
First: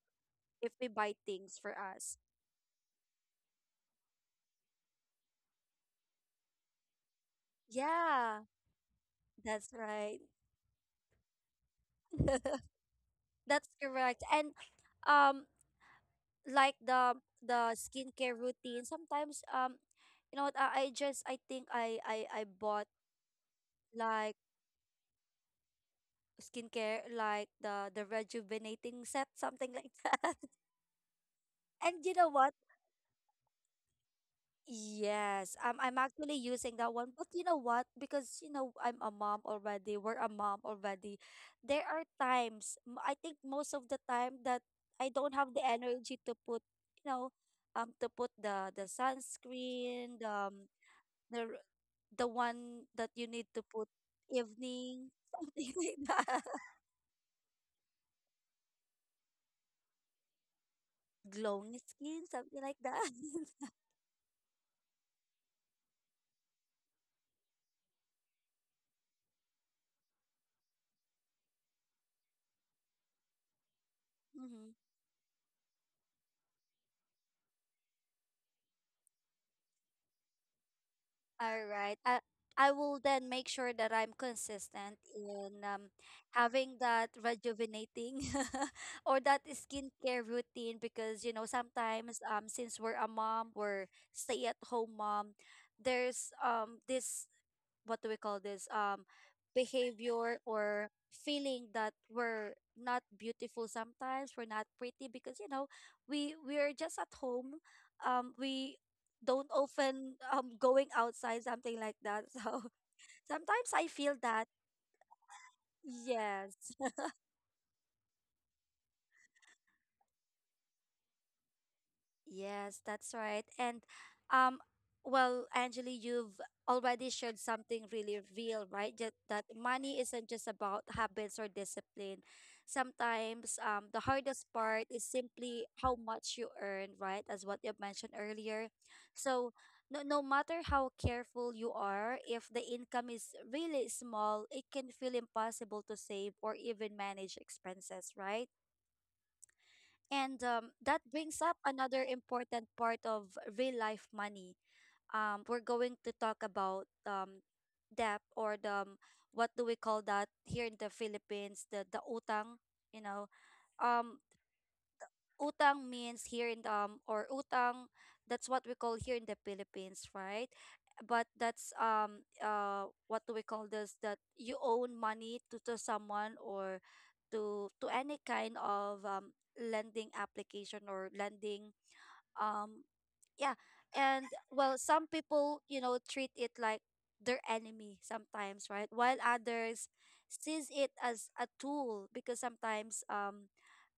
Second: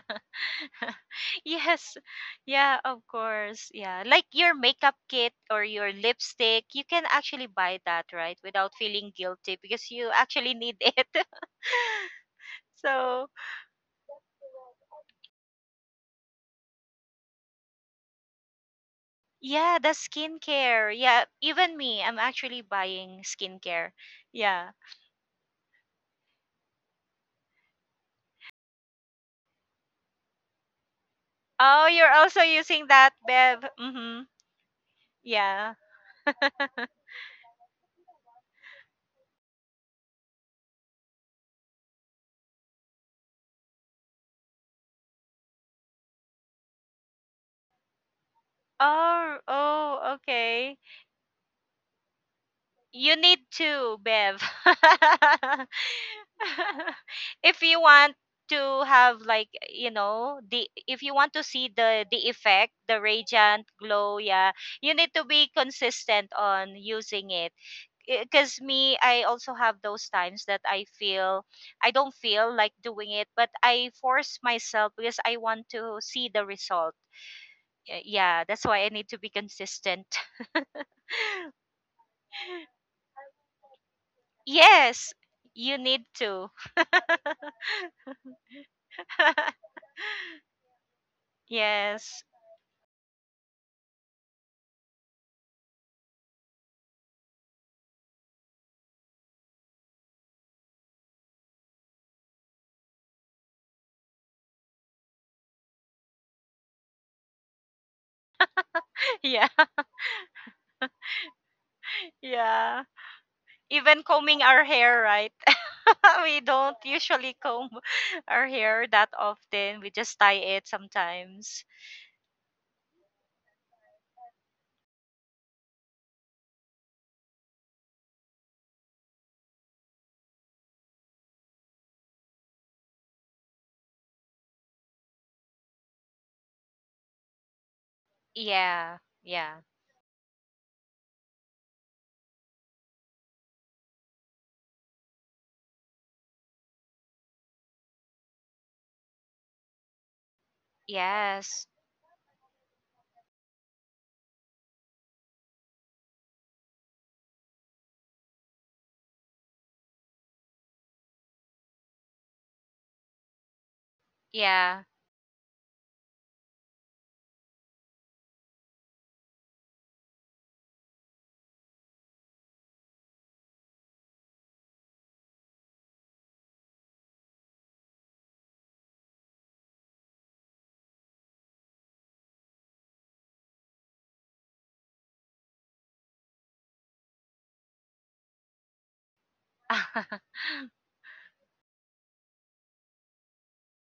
S1: if we buy things for
S2: Yes.
S1: us.
S2: Yeah, of course. Yeah. Like your makeup kit or your lipstick, you can actually buy that, right?
S1: Yeah,
S2: Without feeling guilty
S1: that's
S2: because you
S1: right.
S2: actually need it. So,
S1: That's correct. And um like the skincare routine sometimes.
S2: yeah, the
S1: You know what,
S2: skincare. Yeah,
S1: I think
S2: even
S1: I
S2: me, I'm
S1: I I
S2: actually
S1: bought
S2: buying skincare.
S1: like
S2: Yeah.
S1: skincare, like the rejuvenating set, something like that.
S2: Oh,
S1: And
S2: you're
S1: you know
S2: also
S1: what,
S2: using that, Bev. Mhm.
S1: yes,
S2: Yeah.
S1: I'm actually using that one. But you know what, because you know, I'm a mom already, we're a mom already. There are times, I think most of the time, that I don't have the energy to put, you know, to put the
S2: Oh, oh,
S1: sunscreen,
S2: okay.
S1: the the one that
S2: You
S1: you
S2: need
S1: need to put
S2: to, Bev.
S1: evening, something like that.
S2: If you want to have, like, you know, the, if you want to see
S1: Glowing skin,
S2: the
S1: something
S2: effect,
S1: like
S2: the
S1: that.
S2: radiant glow, yeah, you need to be consistent on using it. Because me, I also have those times that I feel I don't feel like doing it, but I force
S1: Mm-hmm.
S2: myself because I want to see the result. Yeah, that's why I need to be consistent.
S1: All right. I will then make sure that I'm consistent
S2: Yes,
S1: in,
S2: you need to.
S1: having that rejuvenating or that skincare routine, because you know sometimes
S2: Yes.
S1: since we're a mom, we're stay at home mom, there's this, what do we call this, behavior or feeling that we're not beautiful, sometimes we're not pretty, because you know, we're just at home. We don't
S2: Yeah.
S1: often going outside, something like that, so
S2: Yeah.
S1: sometimes I
S2: Even
S1: feel
S2: combing
S1: that.
S2: our hair, right? We
S1: Yes.
S2: don't usually comb our hair that often. We just tie it sometimes.
S1: Yes, that's right. And um well, Anjali, you've already shared something really real, right? That, that money isn't just about habits or discipline. Sometimes the hardest part is simply how much you earn, right? As what you mentioned earlier.
S2: Yeah.
S1: So
S2: Yeah.
S1: no, no matter how careful you are, if the income is really small, it can feel impossible to save or even manage expenses, right? And that brings up
S2: Yes.
S1: another important part of real life money. We're going to talk about, debt, or the, what do we call that here in the Philippines? The utang, you know. Um,
S2: Yeah.
S1: Utang means here in, um, or utang, that's what we call here in the Philippines, right? But that's, what do we call this, that you owe money to someone, or to any kind of lending application or lending, um yeah and, well, some people, you know, treat it like their enemy sometimes, right, while others sees it as a tool, because sometimes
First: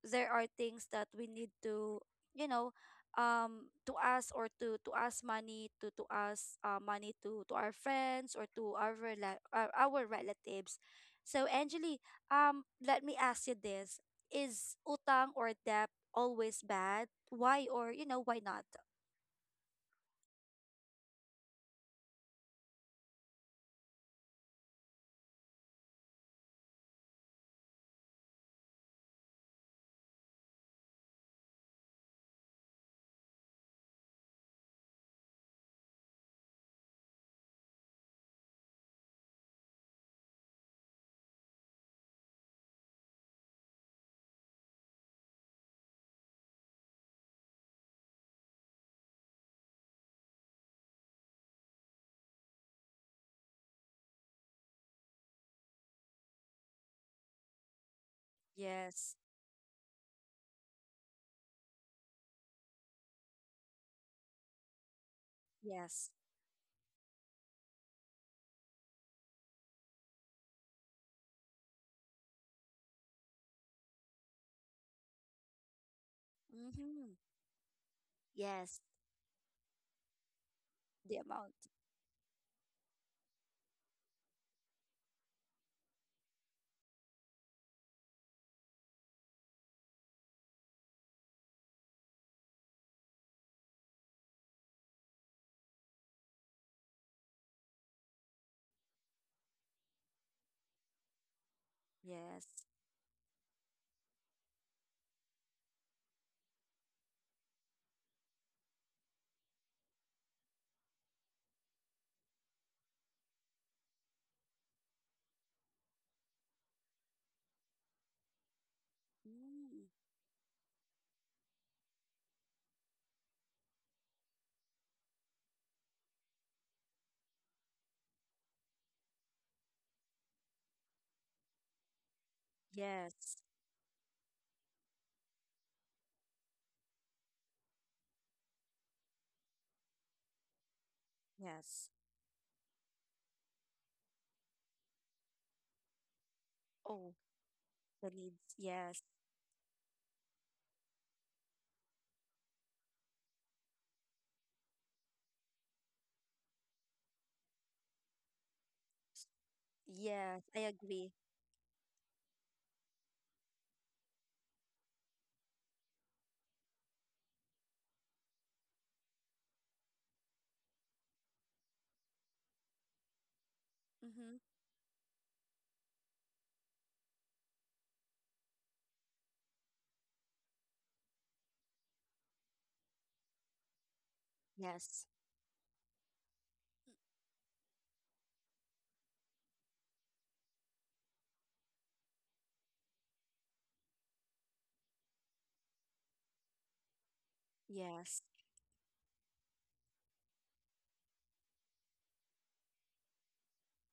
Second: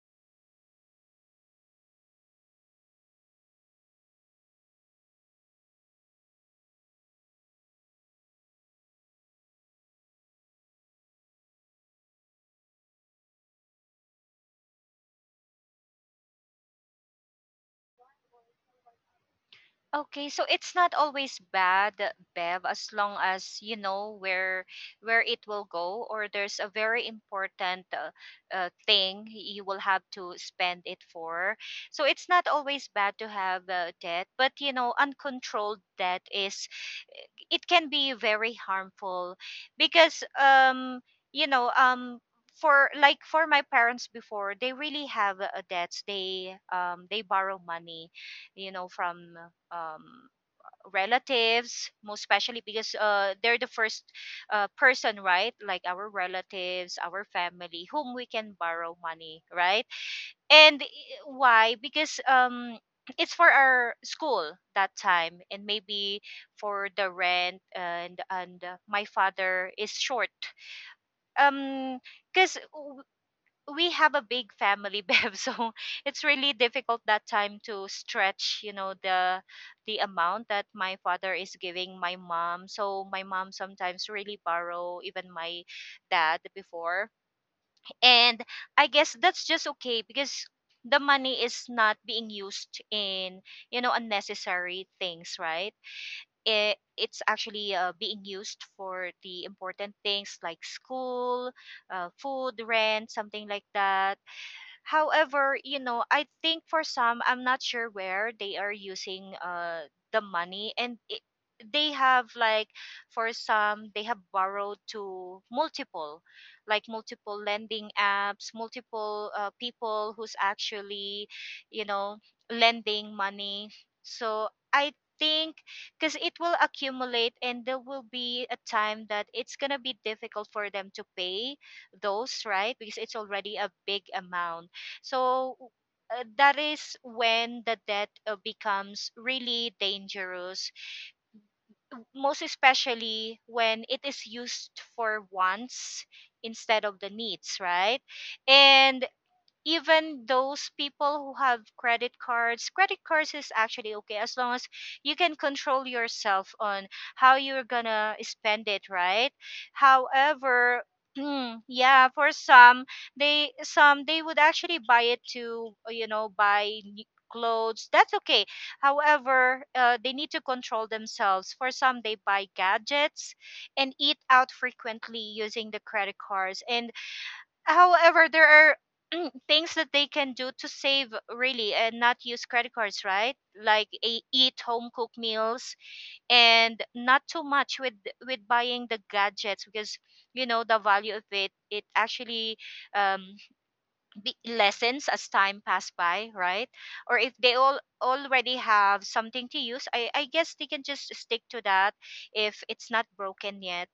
S1: there are things that we need to, you know, to ask, or to ask money to ask money to our friends, or to our our relatives. So, Angeli, let me ask you this. Is utang or debt always bad? Why, or you know, why not?
S2: Okay, so it's not always bad, Bev, as long as you know where it will go, or there's a very important thing you will have to spend it for. So it's not always bad to have, debt, but you know, uncontrolled debt is, it can be very harmful because, you know, for, like, for my parents before, they really have, debts, they, they borrow money, you know, from, um, relatives, most especially, because, they're the first, person, right? Like our relatives, our family, whom we can borrow
S1: Yes.
S2: money, right? And why? Because, it's for our school that time, and
S1: Yes.
S2: maybe for the rent, and my father is short, um because we have a big family, Bev. So it's really difficult
S1: Mm-hmm.
S2: that time to stretch, you
S1: Yes.
S2: know, the amount that my
S1: The
S2: father is
S1: amount.
S2: giving my mom, so my mom sometimes really borrow even my dad before. And I guess that's just okay because the money is not being used in, you know, unnecessary things, right? It, it's actually, being used for the important things, like school,
S1: Yes.
S2: food, rent, something like that. However, you know, I think for some, I'm not sure where they are using, uh, the money, and it, they have, like, for some, they have borrowed to multiple, like multiple lending apps, multiple,
S1: Mm.
S2: people who's actually, you know, lending money. So I think because it will accumulate and there will be a time that it's going to be difficult for them to pay those, right? Because it's
S1: Yes.
S2: already a big amount. So, that is when the debt, becomes really dangerous,
S1: Yes.
S2: most especially when it is used for wants instead of the
S1: Oh,
S2: needs, right?
S1: the needs, yes.
S2: And even those people who have credit cards, credit cards is actually okay as long as you can control yourself on how you're gonna spend it, right?
S1: Yes, I
S2: However,
S1: agree.
S2: mm, yeah, for some, they, some, they would actually buy it to, you know, buy new clothes. That's okay. However, they need to control themselves. For some, they buy gadgets and eat
S1: Mm-hmm.
S2: out frequently using the credit cards. And however, there are things that they can do to save, really, and not use credit cards, right? Like, a, eat home
S1: Yes.
S2: cooked meals and not too much with buying the gadgets, because you know the value of it, it actually, um, be- lessens as time pass by, right? Or if they all
S1: Yes.
S2: already have something to use, I guess they can just stick to that if it's not broken yet.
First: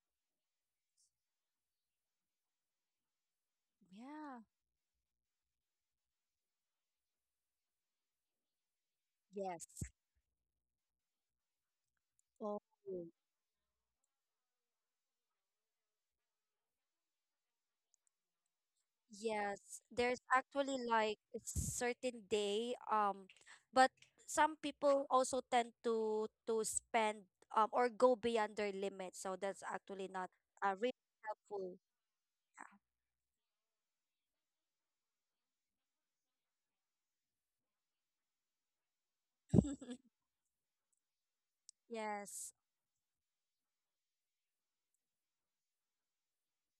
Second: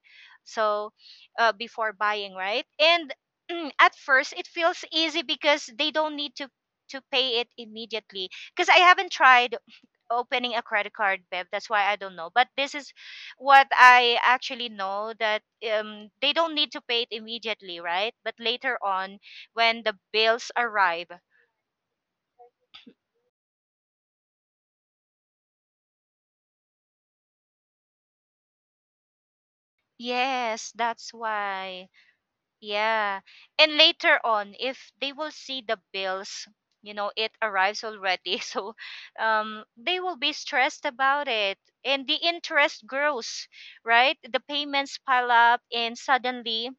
S2: So, before buying, right? And at first
S1: Yeah.
S2: it feels easy because they don't need to pay it immediately, because I haven't tried
S1: Yes.
S2: opening a credit card, Bev. That's why I don't know. But
S1: Oh,
S2: this is what I actually know, that, they don't need to pay it immediately, right? But later on,
S1: yes.
S2: when the
S1: There's
S2: bills
S1: actually
S2: arrive,
S1: like a certain day, but some people also tend to spend, or go beyond their limit, so that's actually not,
S2: yes,
S1: really
S2: that's
S1: helpful.
S2: why. Yeah. And later on, if they will see the bills, you know, it arrives already. So, they will be stressed about it. And the
S1: Yes.
S2: interest grows, right? The payments pile up, and suddenly,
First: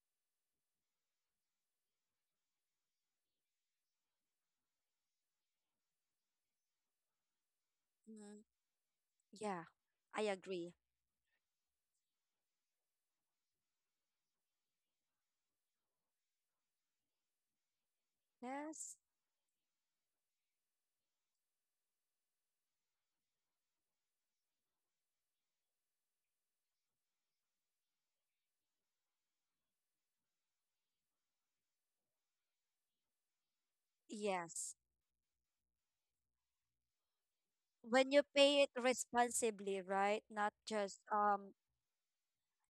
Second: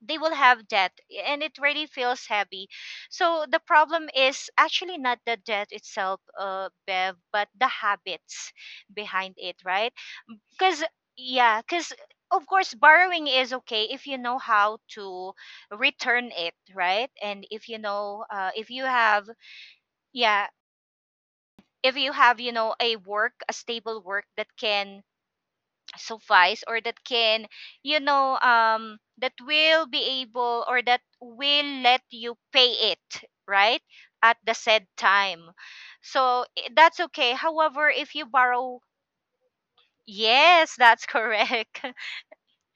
S2: they will have debt, and it really feels heavy. So the problem is actually not the debt itself, uh, Bev, but the
S1: Mhm.
S2: habits behind it,
S1: Yeah,
S2: right?
S1: I agree.
S2: Because, yeah, because of course borrowing is okay if you know how to return it, right? And if you know, if you
S1: Yes.
S2: have, yeah, if you have, you know, a work, a stable work that can suffice, or that can, you know, that will be able, or that will let you pay it, right, at the
S1: Yes.
S2: said time. So that's okay. However,
S1: When
S2: if you
S1: you pay it
S2: borrow,
S1: responsibly, right? Not
S2: yes, that's
S1: just
S2: correct.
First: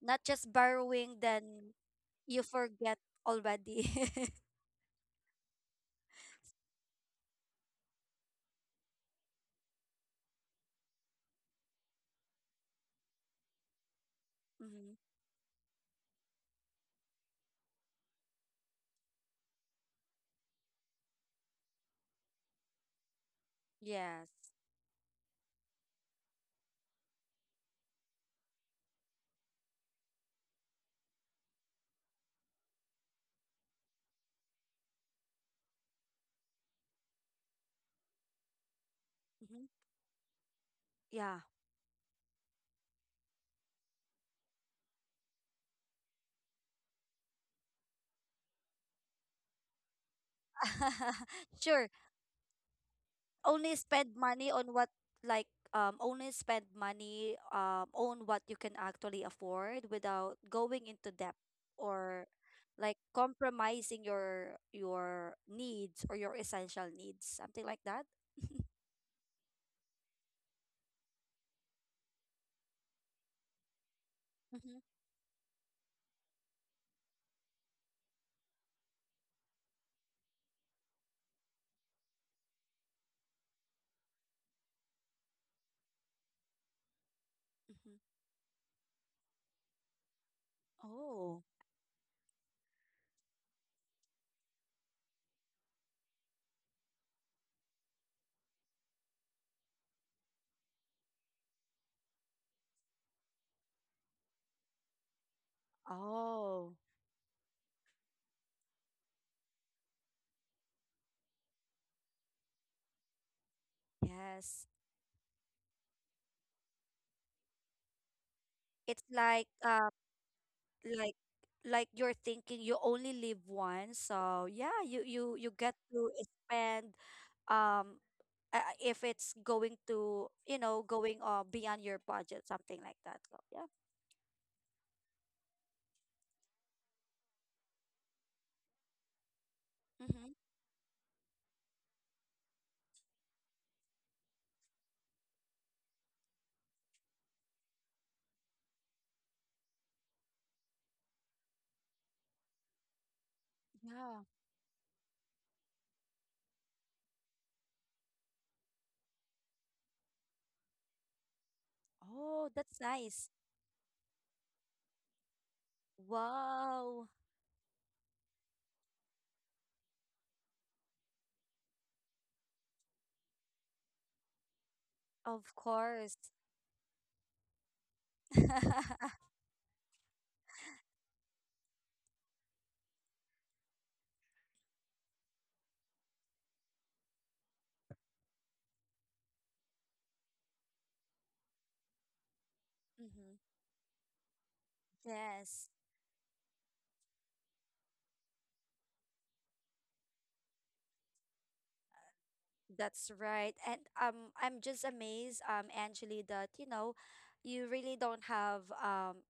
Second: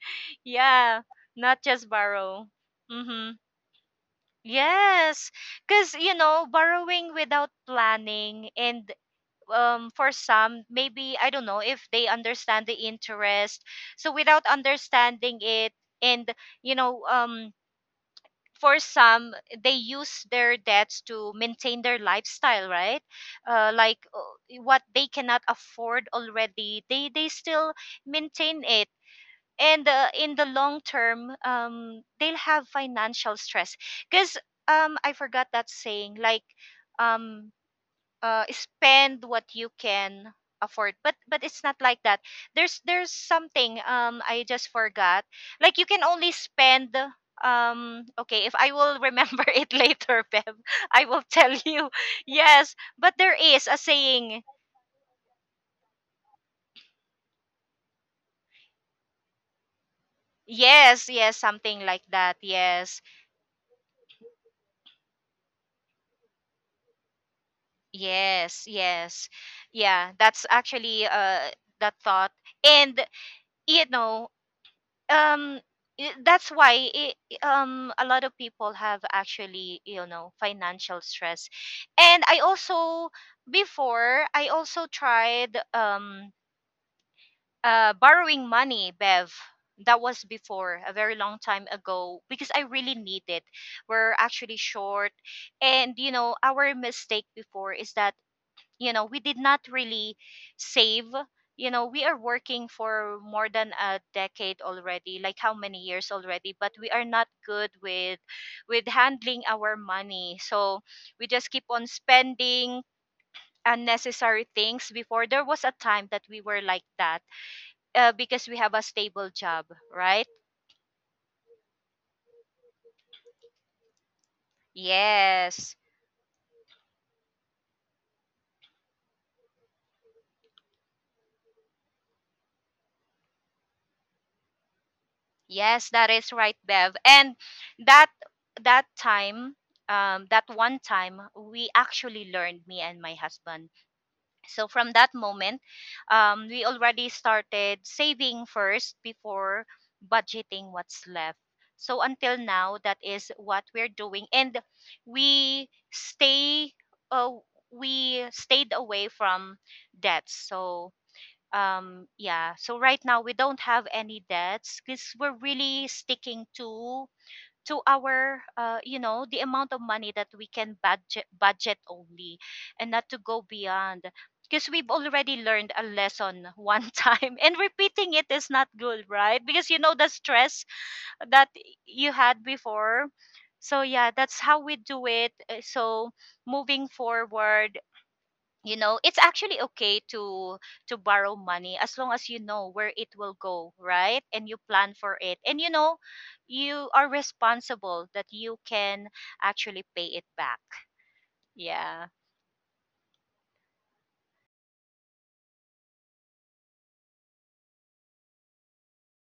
S1: not just
S2: Yeah,
S1: borrowing
S2: not
S1: then
S2: just
S1: you
S2: borrow.
S1: forget
S2: Mhm.
S1: already.
S2: Yes. Cuz you know, borrowing without planning, and, for some, maybe I don't know if they understand the interest. So without
S1: Hmm.
S2: understanding it, and you know, for some, they use their debts to maintain their lifestyle, right? Like,
S1: Yes.
S2: what they cannot afford already, they still maintain it. And, in the long term, they'll have financial stress because, I forgot that saying. Like, um, spend what you
S1: Hmm.
S2: can afford,
S1: Yeah.
S2: but it's not like that. There's something, um, I just forgot. Like, you can only spend, um, okay, if I will remember it later, Bev, I will tell
S1: Sure.
S2: you. Yes, but there is
S1: Only
S2: a
S1: spend
S2: saying.
S1: money on what, like, only spend money on what you can actually afford without going into
S2: Yes,
S1: debt,
S2: yes, something like
S1: or
S2: that.
S1: like
S2: Yes.
S1: compromising your needs, or your essential needs, something like that.
S2: Yes, yes. Yeah, that's actually, uh, that thought. And you know,
S1: Mm-hmm.
S2: um, that's why I, um, a lot of people have actually, you know, financial stress. And I also, before, I also tried,
S1: Mm-hmm.
S2: borrowing money, Bev. That was before, a very long
S1: Oh,
S2: time ago, because I really need it. We're actually short, and you know, our mistake before is that, you know, we did not really save. You know, we are working for more than a decade already, like how many years already, but
S1: oh,
S2: we are not good with handling our money. So we just keep on spending unnecessary
S1: yes.
S2: things before. There was a time that we were like that, because we have a
S1: It's
S2: stable
S1: like,
S2: job, right?
S1: like like you're thinking you only live once, so yeah, you get
S2: Yes.
S1: to spend, um if it's going to, you know, going beyond your budget, something like that, so yeah.
S2: Yes, that is right, Bev. And that that time,
S1: Mm-hmm.
S2: that one time, we actually learned, me and my husband. So from that moment, we already started saving first before budgeting what's left. So until now, that is what we're
S1: Yeah.
S2: doing. And we stay, uh, we stayed away from debts. So um yeah
S1: Oh,
S2: so
S1: that's
S2: right now we
S1: nice.
S2: don't have any debts because we're really sticking to
S1: Wow.
S2: to our the amount of money that we can budget only and not to go beyond, because we've already
S1: Of
S2: learned a
S1: course.
S2: lesson one time, and repeating it is not
S1: Mm-hmm.
S2: good, right? Because the stress that you had before. So yeah, that's how we do it. So moving forward, it's actually okay to borrow money as long as you know where it will go, right, and you plan for it, and
S1: Yes,
S2: you are responsible that you can actually pay it back. Yeah.
S1: that's right. And I'm just amazed, Angeli, that you know, you really don't have,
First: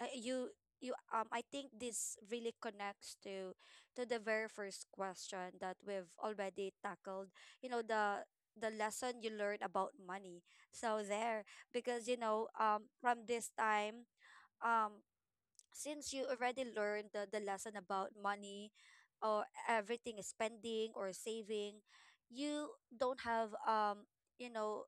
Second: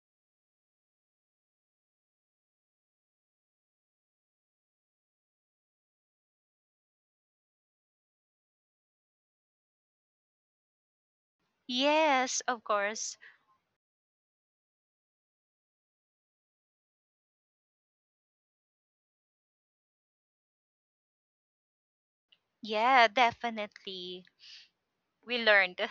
S1: uh, you you, I think this really connects to the very first question that we've already tackled. You know, the lesson you learn about money. So there, because you
S2: Yes,
S1: know,
S2: of course.
S1: from this time, um since you already learned the lesson about money, or everything is spending or saving,
S2: Yeah,
S1: you don't
S2: definitely.
S1: have,
S2: We
S1: you
S2: learned.
S1: know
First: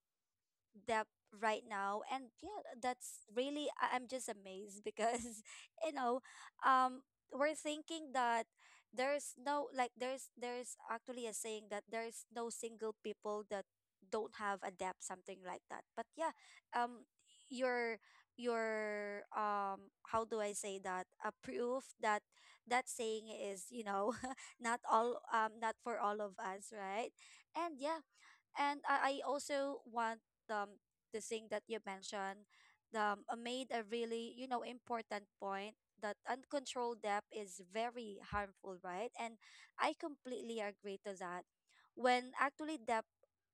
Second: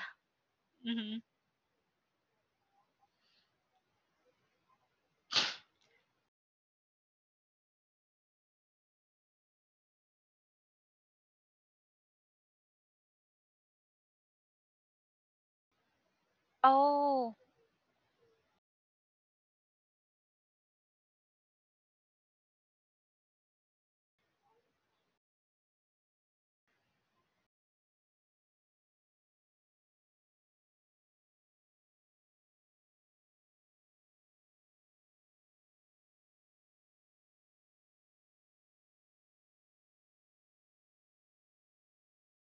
S2: Hmm.
S1: depth right now. And yeah, that's really, I'm just amazed, because you know, um we're thinking that there's no, like, there's actually a saying that there's no single people that don't have a depth, something like that, but yeah. um
S2: Oh.
S1: your your, how do I say that, a proof that, that saying is, you know, not all, not for all of us, right? And yeah. And I also want, um the thing that you mentioned, the, made a really, you know, important point that uncontrolled debt is very harmful, right? And I completely agree to that. When actually debt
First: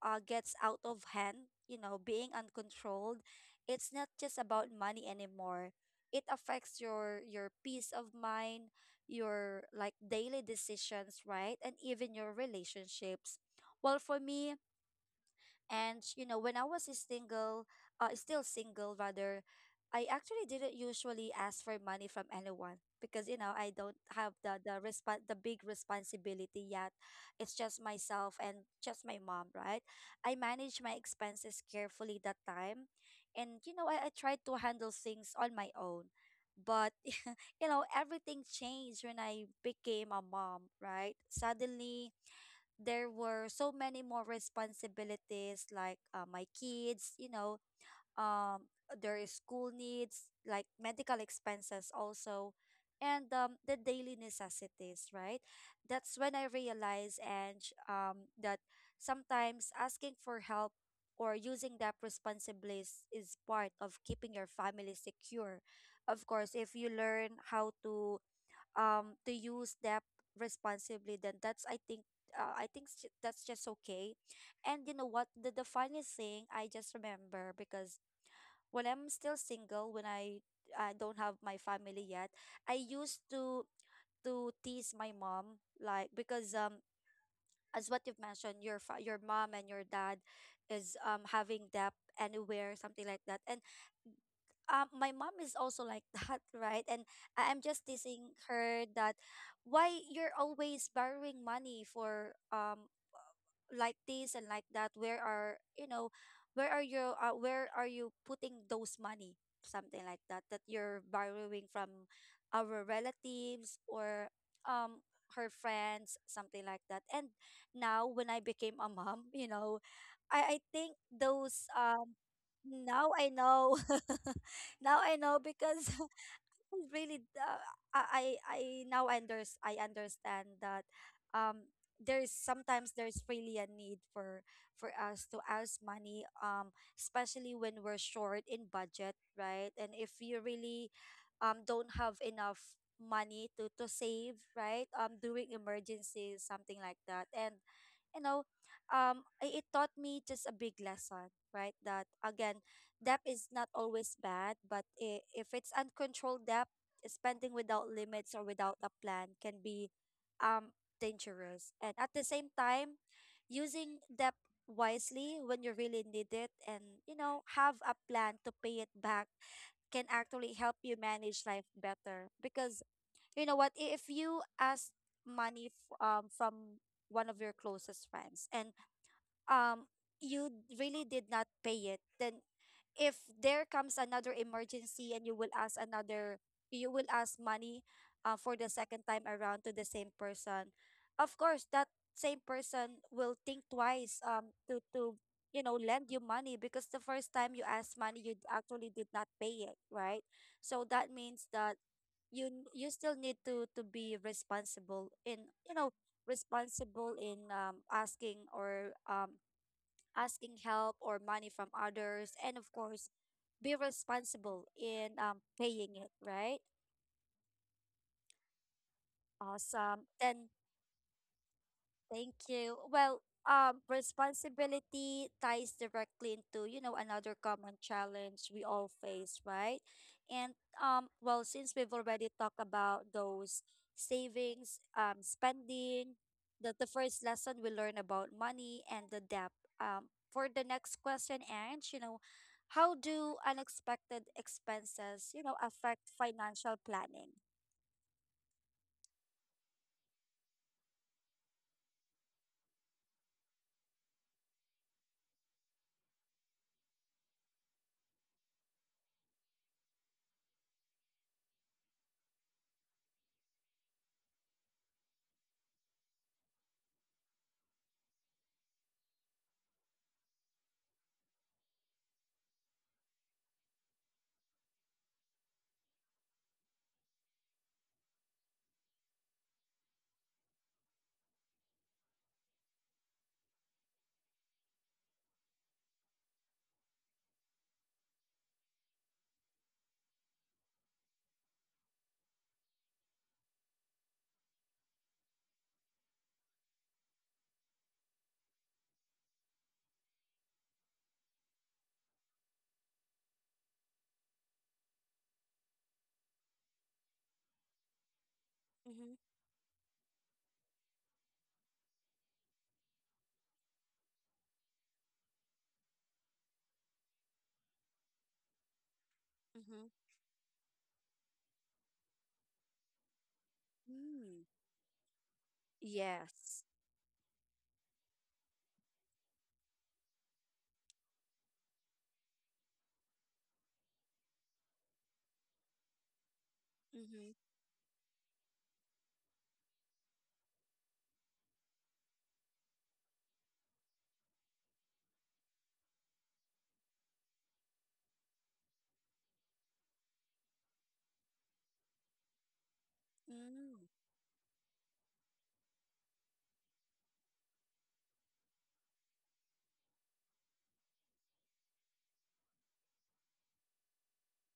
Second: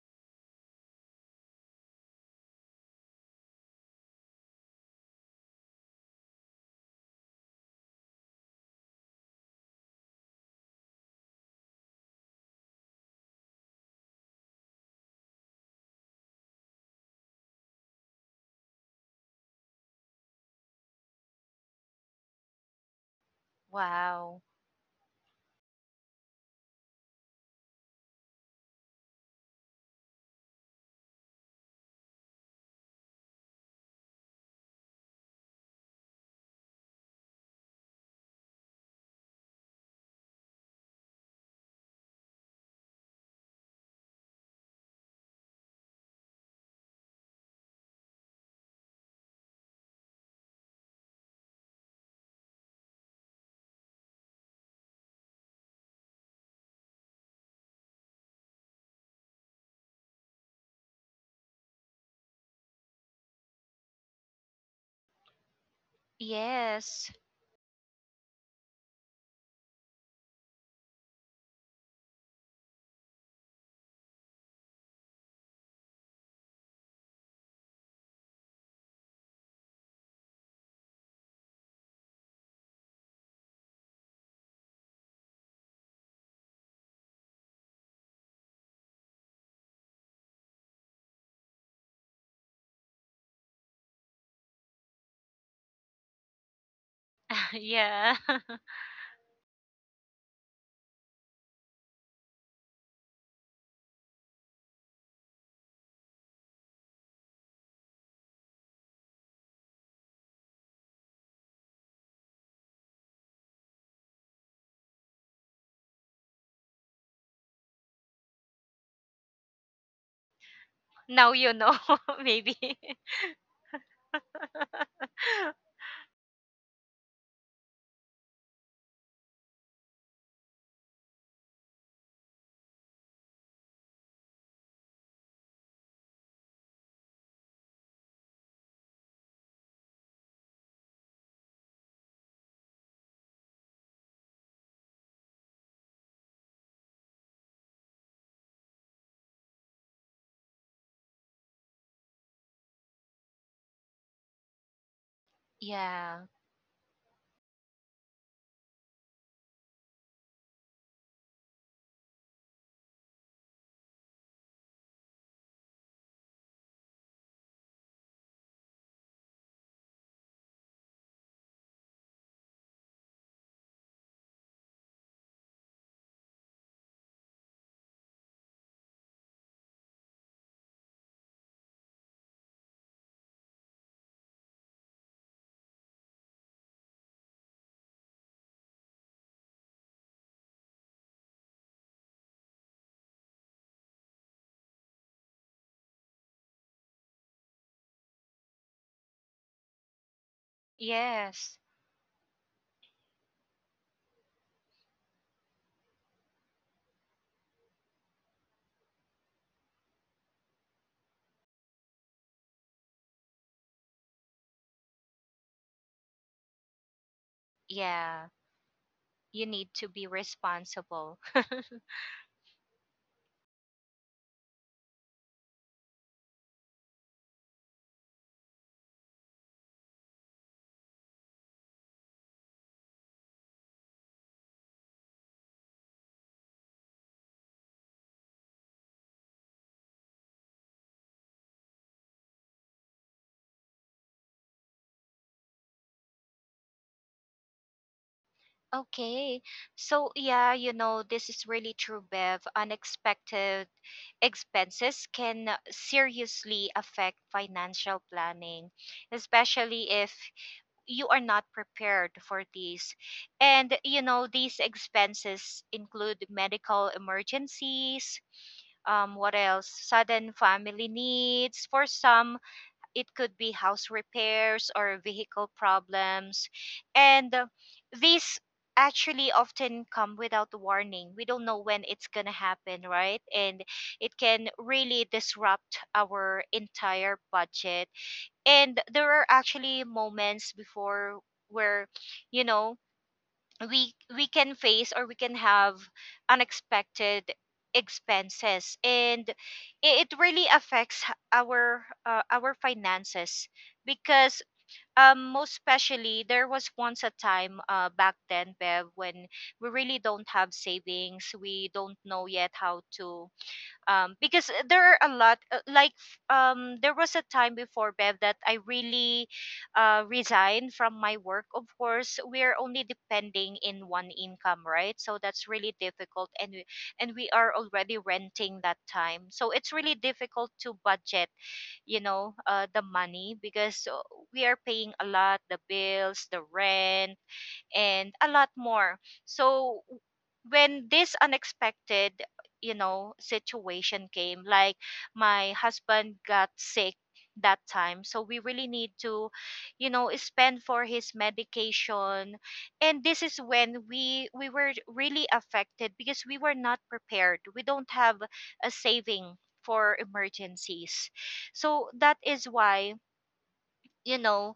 S1: gets out of hand, you know, being uncontrolled, it's not just about money anymore. It affects your peace of mind, your like daily decisions, right? And even your relationships. Well, for me, and you know, when I was single, still single rather, I actually didn't usually ask for money from anyone, because you know, I don't have
S2: Wow.
S1: the, the big responsibility yet. It's just myself and just my mom, right? I manage my expenses carefully that time, and you know, I tried to handle things on my own, but you know, everything changed when I became a mom, right? Suddenly, there were so many more responsibilities, like my kids, you know, um their school needs, like medical expenses also, and the daily necessities, right? That's when I realized, and that sometimes asking for help or using that responsibilities is part of keeping your family secure. Of course, if you
S2: Yes.
S1: learn how to, to use that responsibly, then that's, I think, that's just okay. And you know what, the funniest thing I just remember, because when I'm still single, when I don't have my family yet, I used to, tease my mom, like, because as what you've mentioned, your your mom and your dad is, having debt anywhere, something like that. And my mom is also like that, right? And I'm just
S2: Yeah.
S1: teasing her that, why you're always borrowing money for like this and like that. Where are, you know, where are you? Where are you putting those money? Something like that, that you're borrowing from our relatives, or um her friends, something like that. And now when I became a mom, you know, I think
S2: Now you
S1: those
S2: know. Maybe.
S1: now I know. Now I know, because really, I now under I understand that, um there's sometimes there's really a need for us to ask money, especially when we're short in budget, right? And if you really don't have enough money to save, right, during emergencies, something like that. And you know, it taught me just a big lesson, right? That again, debt is not always bad, but if it's
S2: Yeah.
S1: uncontrolled debt, spending without limits or without a plan, can be, um, dangerous. And at the same time, using debt wisely when you really need it, and you know, have a plan to pay it back, can actually help you manage life better. Because you know what, if you ask money, from one of your closest friends, and um you really did not pay it, then if there comes another emergency and you will ask another, you will ask money for the second time around to the same person, of course that same person will think twice to, you know, lend you money, because the first time you asked money, you actually did not pay it, right? So that means
S2: Yes.
S1: that you you still need to be responsible in, you know, responsible in asking, or asking help or money from others, and of course, be responsible in paying it, right?
S2: Yeah, you need to be
S1: Awesome, then.
S2: responsible.
S1: Thank you. Well, responsibility ties directly into, you know, another common challenge we all face, right? And well, since we've already talked about those savings, spending, the first lesson we learn about money, and the debt. For the next question, Ange, you know, how do unexpected expenses, you know, affect financial planning?
S2: Okay. So yeah, you know, this is really true, Bev. Unexpected expenses can seriously affect financial planning, especially if you are not prepared for these. And you know, these expenses include medical emergencies. What else? Sudden family needs. For some, it could be house repairs or vehicle problems, and these actually often come without warning. We don't know when it's going to happen, right? And it can really disrupt our entire budget. And there are actually moments before where, you know, we can face, or we can have unexpected expenses, and it really affects our finances, because most especially, there was once a time, back then, Bev,
S1: Mm-hmm.
S2: when we really don't have savings. We don't know yet how to, because there are a lot, like, there was a time before, Bev, that I really
S1: Mm-hmm.
S2: resigned from my work. Of course we're only depending in one
S1: Mm,
S2: income, right? So that's really difficult. and
S1: yes.
S2: we, and we are already renting that time, so it's really difficult to budget, you know, the money, because we are paying a lot: the bills, the rent,
S1: Mm-hmm.
S2: and a lot more. So when this unexpected, you know, situation came, like my husband got sick that time, so we really need to, you know, spend for his medication. And this is
S1: Mm.
S2: when we were really affected, because we were not prepared. We don't have a saving for emergencies. So that is why, you know,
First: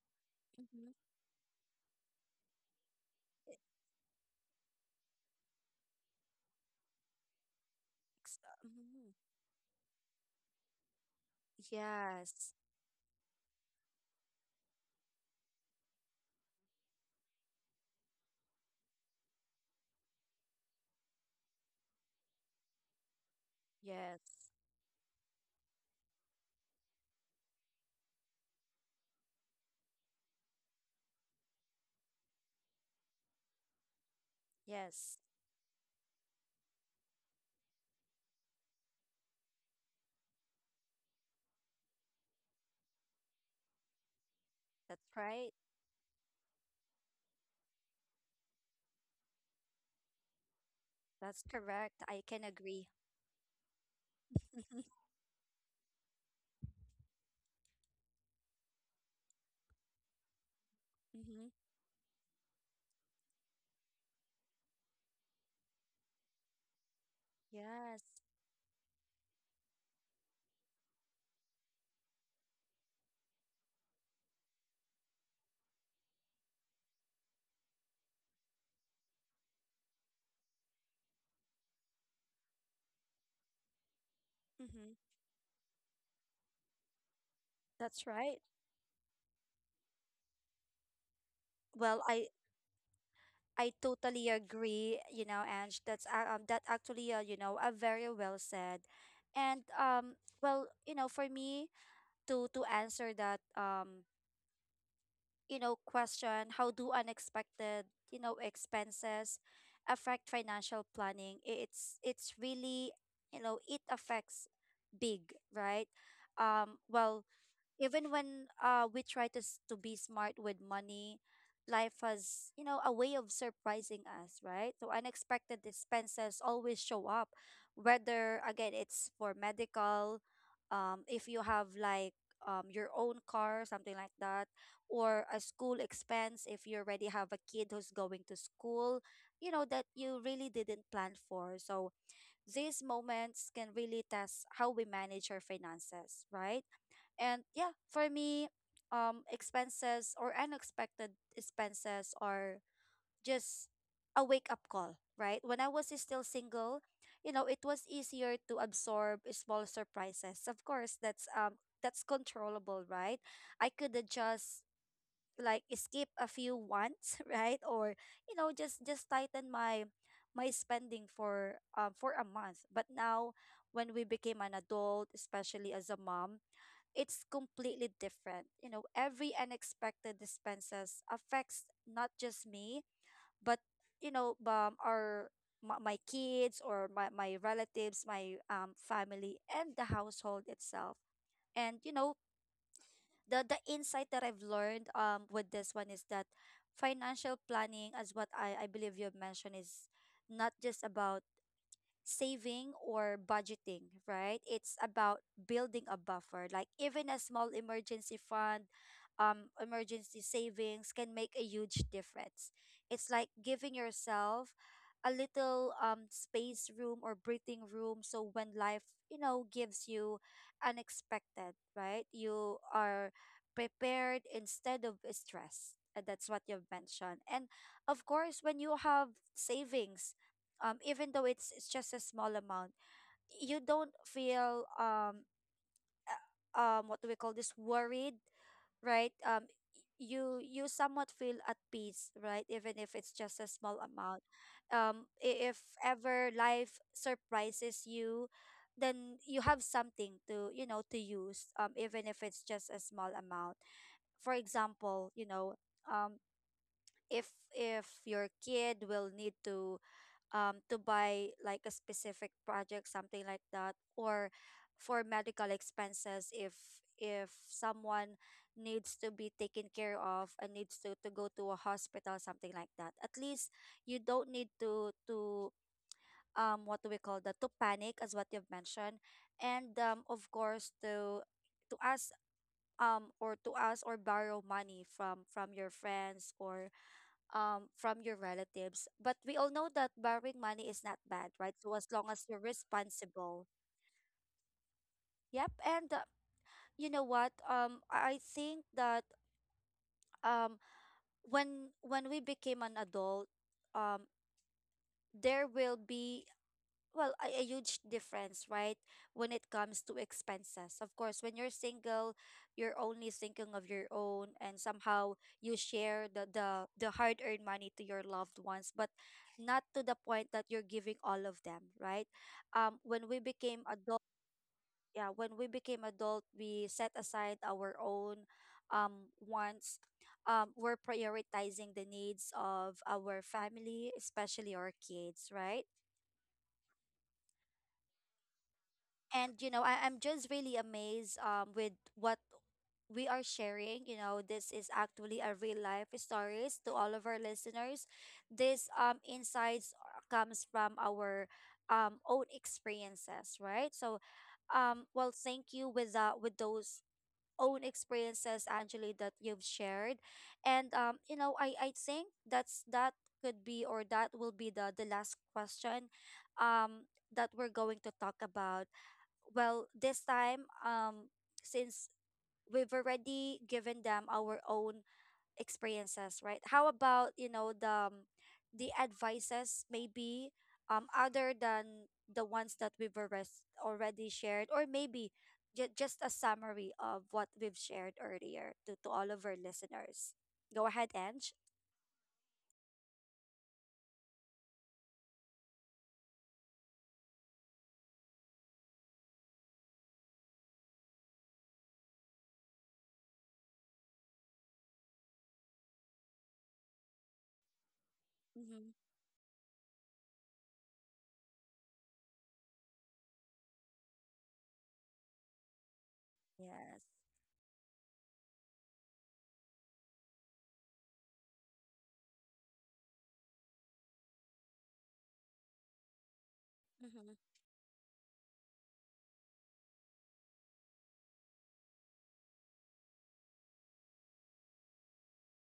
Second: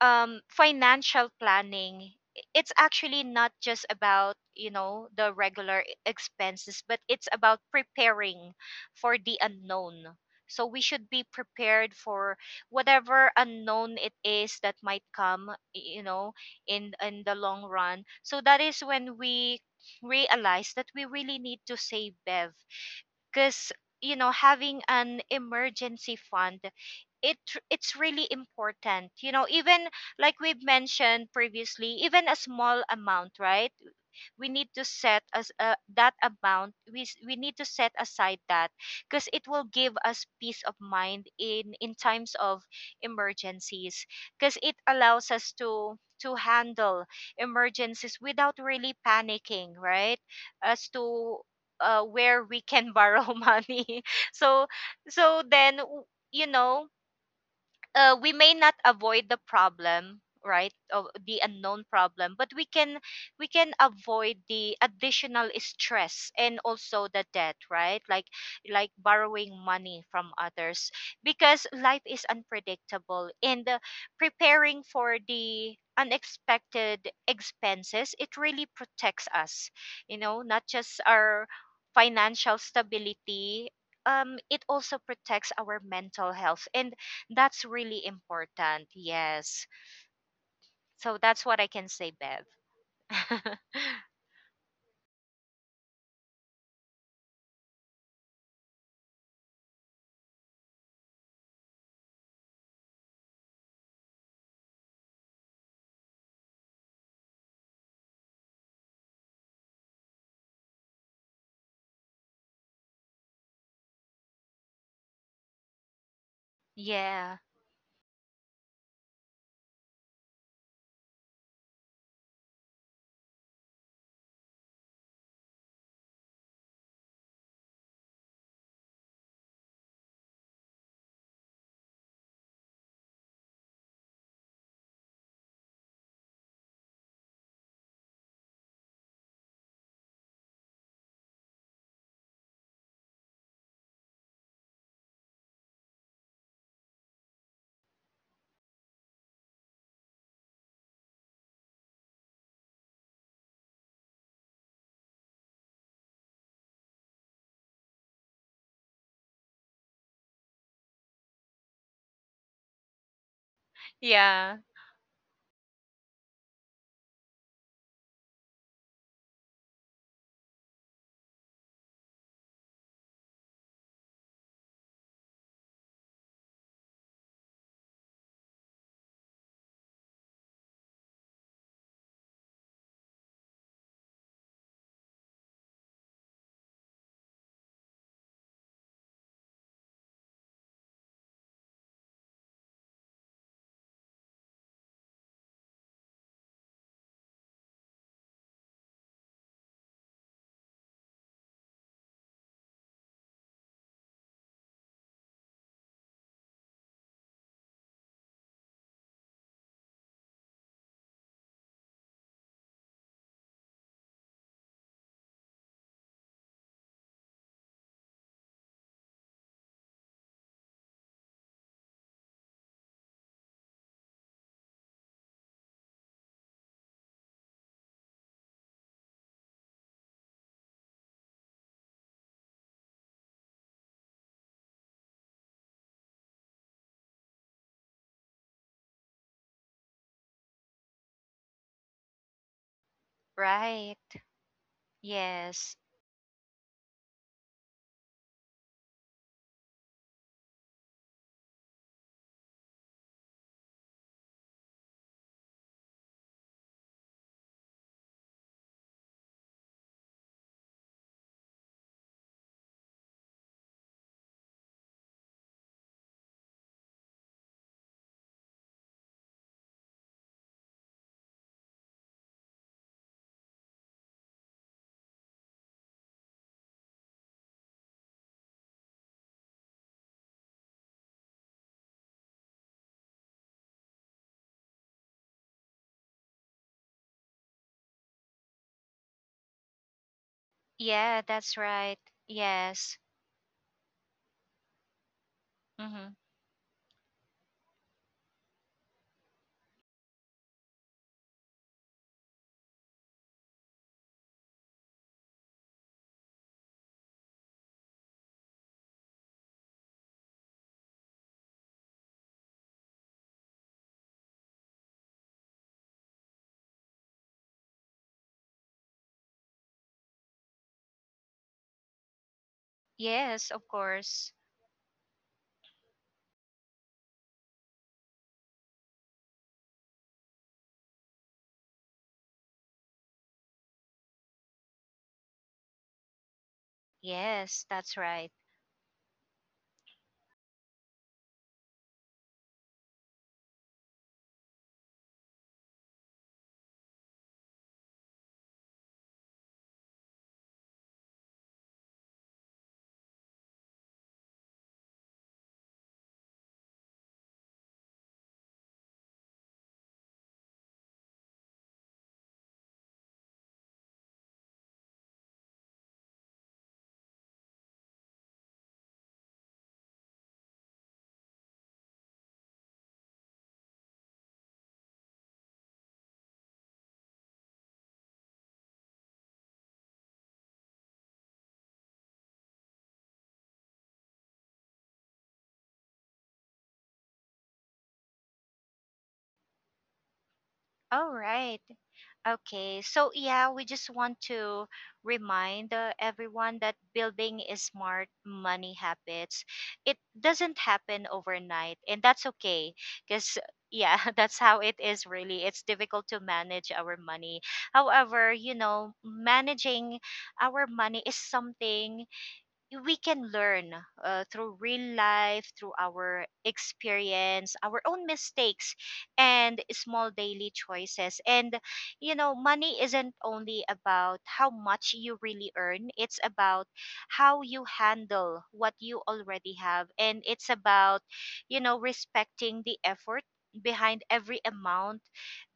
S1: Mhm.
S2: financial planning, it's actually not just about, you know, the regular expenses, but it's about preparing
S1: Mhm.
S2: for the unknown. So we should be prepared for
S1: Yes,
S2: whatever unknown it is that might come, you know, in the long run. So that is when we realize that we really need to save, Bev, because, you know,
S1: yes,
S2: having an emergency fund, it it's really important. You know, even like we've mentioned previously, even a small amount, right, we need to
S1: yes.
S2: set as, that amount, we we need to set aside that, because it will give us peace of mind in times of emergencies, because it
S1: That's
S2: allows us
S1: right.
S2: to handle emergencies without really panicking, right? As to
S1: That's correct. I can
S2: where we
S1: agree.
S2: can borrow money. So so then w- you know, we may not avoid the problem, right, or the
S1: Mm-hmm.
S2: unknown problem, but we can, we can avoid the additional stress and also the debt,
S1: Yes.
S2: right? Like borrowing money from others. Because life is unpredictable, and preparing for the unexpected expenses, it really protects us, you know, not just our financial stability, it also
S1: Mm-hmm.
S2: protects our mental health, and that's really
S1: That's right.
S2: important. Yes. So that's what I can
S1: Well,
S2: say,
S1: I
S2: Bev.
S1: I totally agree, you know, Ange. That actually you know, very well said. And well, you know, for me to answer that you know, question, how do unexpected, you know, expenses affect financial planning? It's really, you know, it affects big, right? Well,
S2: Yeah.
S1: even when we try to to be smart with money, life has, you know, a way of surprising us, right? So unexpected expenses always show up, whether again it's for medical, if you have like your own car, something like that, or a school expense if you already have a kid who's going to school, you know, that you really didn't plan for. So these moments can really test how we manage our finances, right? And yeah, for me, expenses or unexpected expenses are just a wake up call, right? When I was still single, you know, it was easier to absorb small surprises. Of course, that's controllable, right? I could
S2: Yeah.
S1: adjust like skip a few wants, right? Or, you know, just tighten my spending for a month. But now when we became an adult, especially as a mom, it's completely different. You know, every unexpected expenses affects not just me, but you know, our my kids or my relatives, my family, and the household itself. And you know, the insight that I've learned with this one is that financial planning, as what I believe you have mentioned, is not just about saving or budgeting, right? It's about building a buffer. Like even a small emergency fund, emergency savings can make a huge difference. It's like giving yourself a little space room or breathing room so when life, you know, gives you unexpected, right? You are prepared instead of stressed. And that's what you've mentioned. And of course, when you have savings, even though it's just a small amount, you don't feel what do we call this, worried, right? You somewhat feel at peace, right? Even if it's just a small
S2: Right.
S1: amount. If
S2: Yes.
S1: ever life surprises you, then you have something to, you know, to use. Even if it's just a small amount. For example, you know, um, if your kid will need to buy like a specific project, something like that, or for medical expenses if someone needs to be taken care of and needs to go to a hospital, something like that. At least you don't need to um, what do we call that, to panic as what you've mentioned. And of course to ask um, or to ask or borrow money from your friends or from your relatives. But we all know that
S2: Yeah,
S1: borrowing
S2: that's
S1: money is
S2: right.
S1: not bad, right?
S2: Yes.
S1: So as long as you're responsible.
S2: Mm-hmm.
S1: Yep. And you know what? I think that um, when we became an adult, um, there will be well a huge difference, right, when it comes to expenses. Of course, when you're single, you're only thinking of your own, and somehow you share the hard earned money to your loved ones, but not to the point that you're giving all of them, right. When we
S2: Yes,
S1: became
S2: of
S1: adult,
S2: course.
S1: Yeah, when we became adult, we set aside our own wants. Um, we're prioritizing the needs of our family, especially our kids, right.
S2: Yes, that's right.
S1: And you know, I'm just really amazed with what we are sharing. You know, this is actually a real life stories to all of our listeners. This insights comes from our own experiences, right. So well, thank you with that, with those own experiences, Angeli, that you've shared. And you know, I think that could be or that will be the last question um that we're going to talk about. Well, this time, since we've already given them our own experiences, right, how about, you know, the advices maybe, other than the ones that we've already shared, or maybe just a summary of what we've shared earlier to all of our listeners. Go ahead,
S2: All
S1: Ange.
S2: right. Okay, so yeah, we just want to remind everyone that building is smart money habits. It doesn't happen overnight, and that's okay, because yeah, that's how it is really. It's difficult to manage our money. However, you
S1: Mm-hmm.
S2: know, managing our money is something we can learn through real life, through our
S1: Yes.
S2: experience, our own mistakes, and small daily choices. And you know, money isn't only about how much you really earn, it's about
S1: Mm-hmm.
S2: how you handle what you already have. And it's about, you know, respecting the effort behind every amount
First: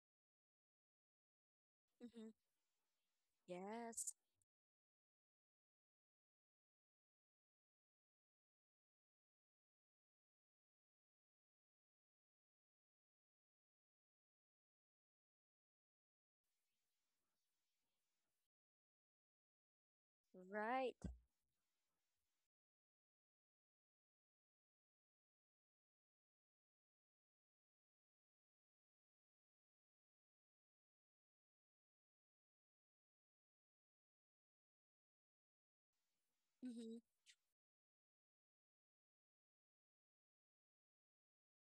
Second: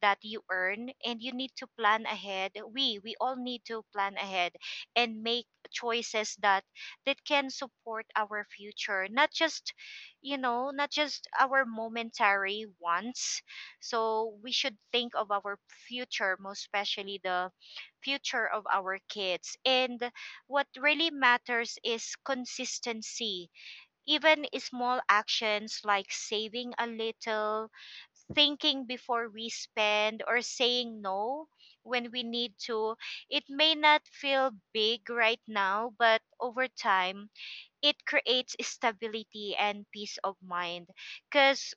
S2: that you earn. And you need to plan
S1: Mm-hmm.
S2: ahead, we all need to
S1: Yes.
S2: plan ahead, and make choices that can support our future, not just, you know, not just our momentary wants. So we should think of our future, most especially the future of our kids. And what
S1: Right.
S2: really matters is consistency. Even small actions like saving a little, thinking before we spend, or saying no when we need to, it may not feel big right now, but over
S1: Mm-hmm.
S2: time it creates stability and peace of mind. Because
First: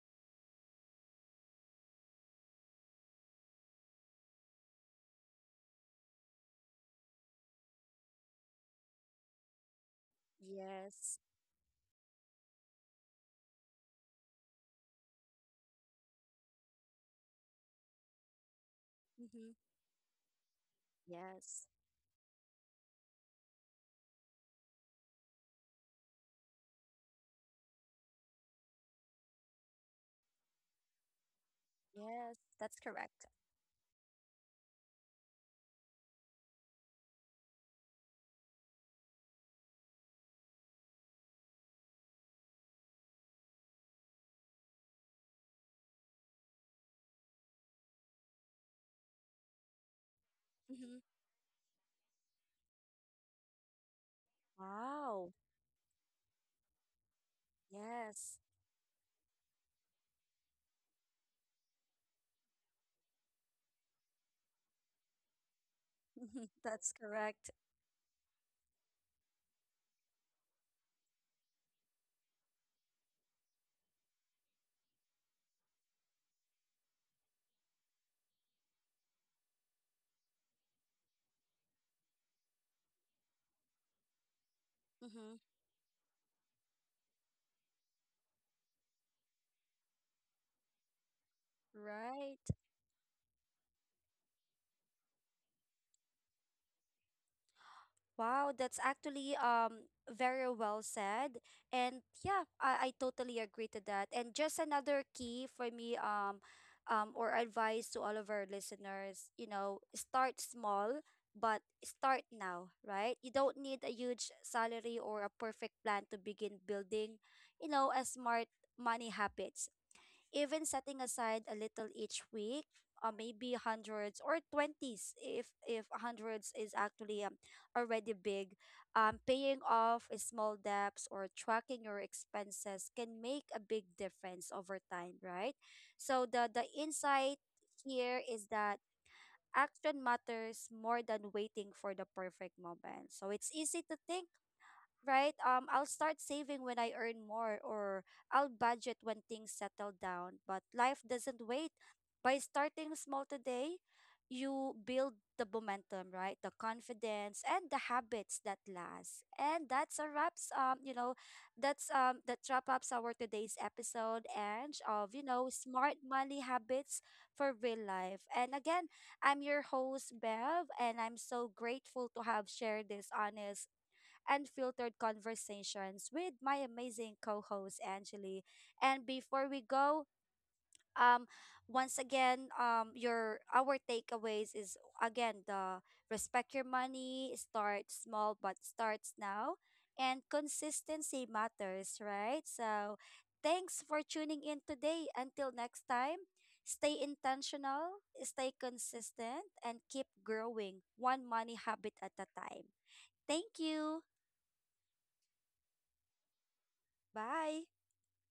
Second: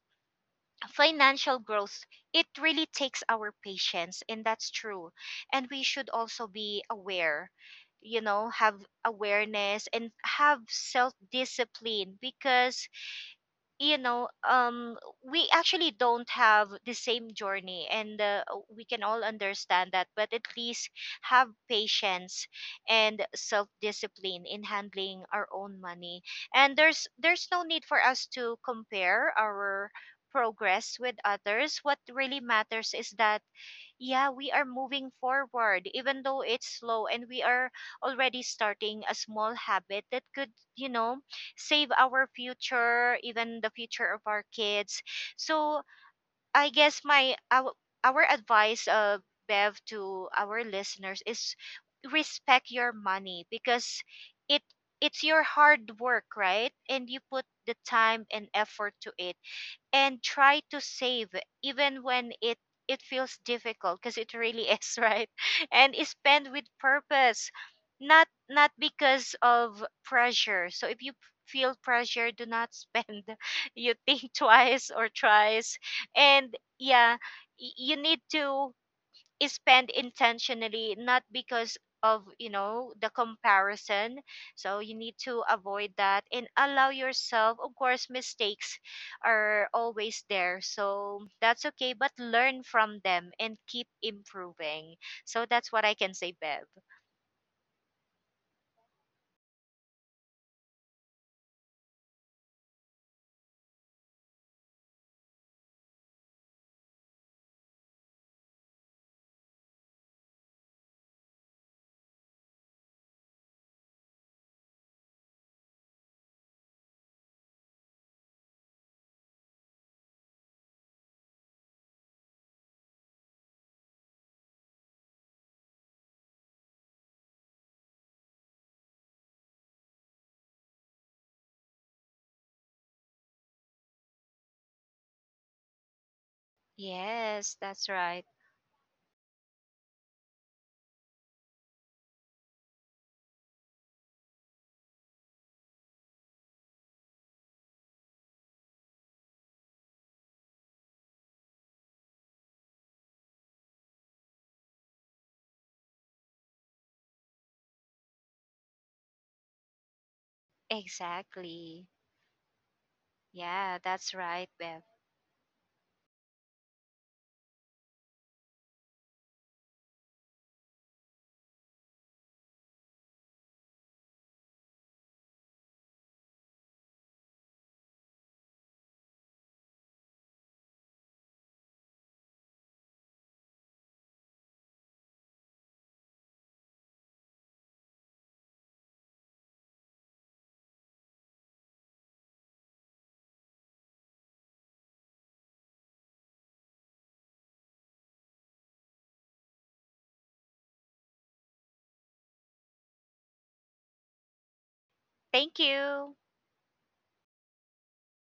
S2: financial growth, it really takes our patience, and that's true. And we should also be aware, you know, have awareness and have self
S1: Yes.
S2: discipline. Because, you know, we actually don't have the same journey, and we can all
S1: Mm-hmm.
S2: understand that, but at least have
S1: Yes.
S2: patience and self discipline in handling our own money. And there's no need for us to compare our progress with others. What
S1: Yes,
S2: really
S1: that's
S2: matters is
S1: correct.
S2: that, yeah, we are moving forward even though it's slow, and we are already starting a small habit that could, you know, save our future, even the future of our kids. So I guess our advice, Bev, to our
S1: Hmm.
S2: listeners is respect your money, because it, it's
S1: Wow.
S2: your hard work, right? And you put the time
S1: Yes,
S2: and effort to it. And try to save even when it feels difficult, because it really is, right? And spend with
S1: that's
S2: purpose,
S1: correct.
S2: not because of pressure. So if you feel pressure, do not spend. You think twice or thrice. And yeah, you need to is spent intentionally, not because of, you know, the comparison. So you need
S1: Hmm.
S2: to avoid that, and allow yourself, of course mistakes are always there, so that's okay, but
S1: Right.
S2: learn from them and keep improving. So that's what I can say, Bev.
S1: Wow, that's actually very well said. And yeah, I totally agree to that. And just another key for me, or advice to all of our listeners, you know, start small, but start now, right? You don't need a huge salary or a perfect plan to begin building, you know, a smart money habits. Even setting aside a little each week, maybe hundreds or 20s, if hundreds is actually already big, paying off small debts or tracking your expenses can make a big difference over time, right? So the insight
S2: Yes, that's
S1: here
S2: right.
S1: is that action matters more than waiting for the perfect moment. So it's easy to think, right? I'll start saving when I earn more, or I'll budget when things settle down. But life doesn't wait. By starting small today, you build the momentum, right? The confidence and the habits that last. And that's a wraps. You know,
S2: Exactly.
S1: that wrap
S2: Yeah,
S1: ups our
S2: that's right,
S1: today's
S2: Bev.
S1: episode and of, you know, smart money habits for real life. And again, I'm your host Bev, and I'm so grateful to have shared this honest and filtered conversations with my amazing co-host Angeli. And before we go, um, once again, your our takeaways is, again, the respect your money, start small but starts now, and consistency matters, right? So, thanks for tuning in today. Until next time, stay intentional, stay consistent, and keep growing one money habit at a time. Thank you.
S2: Thank you.
S1: Bye.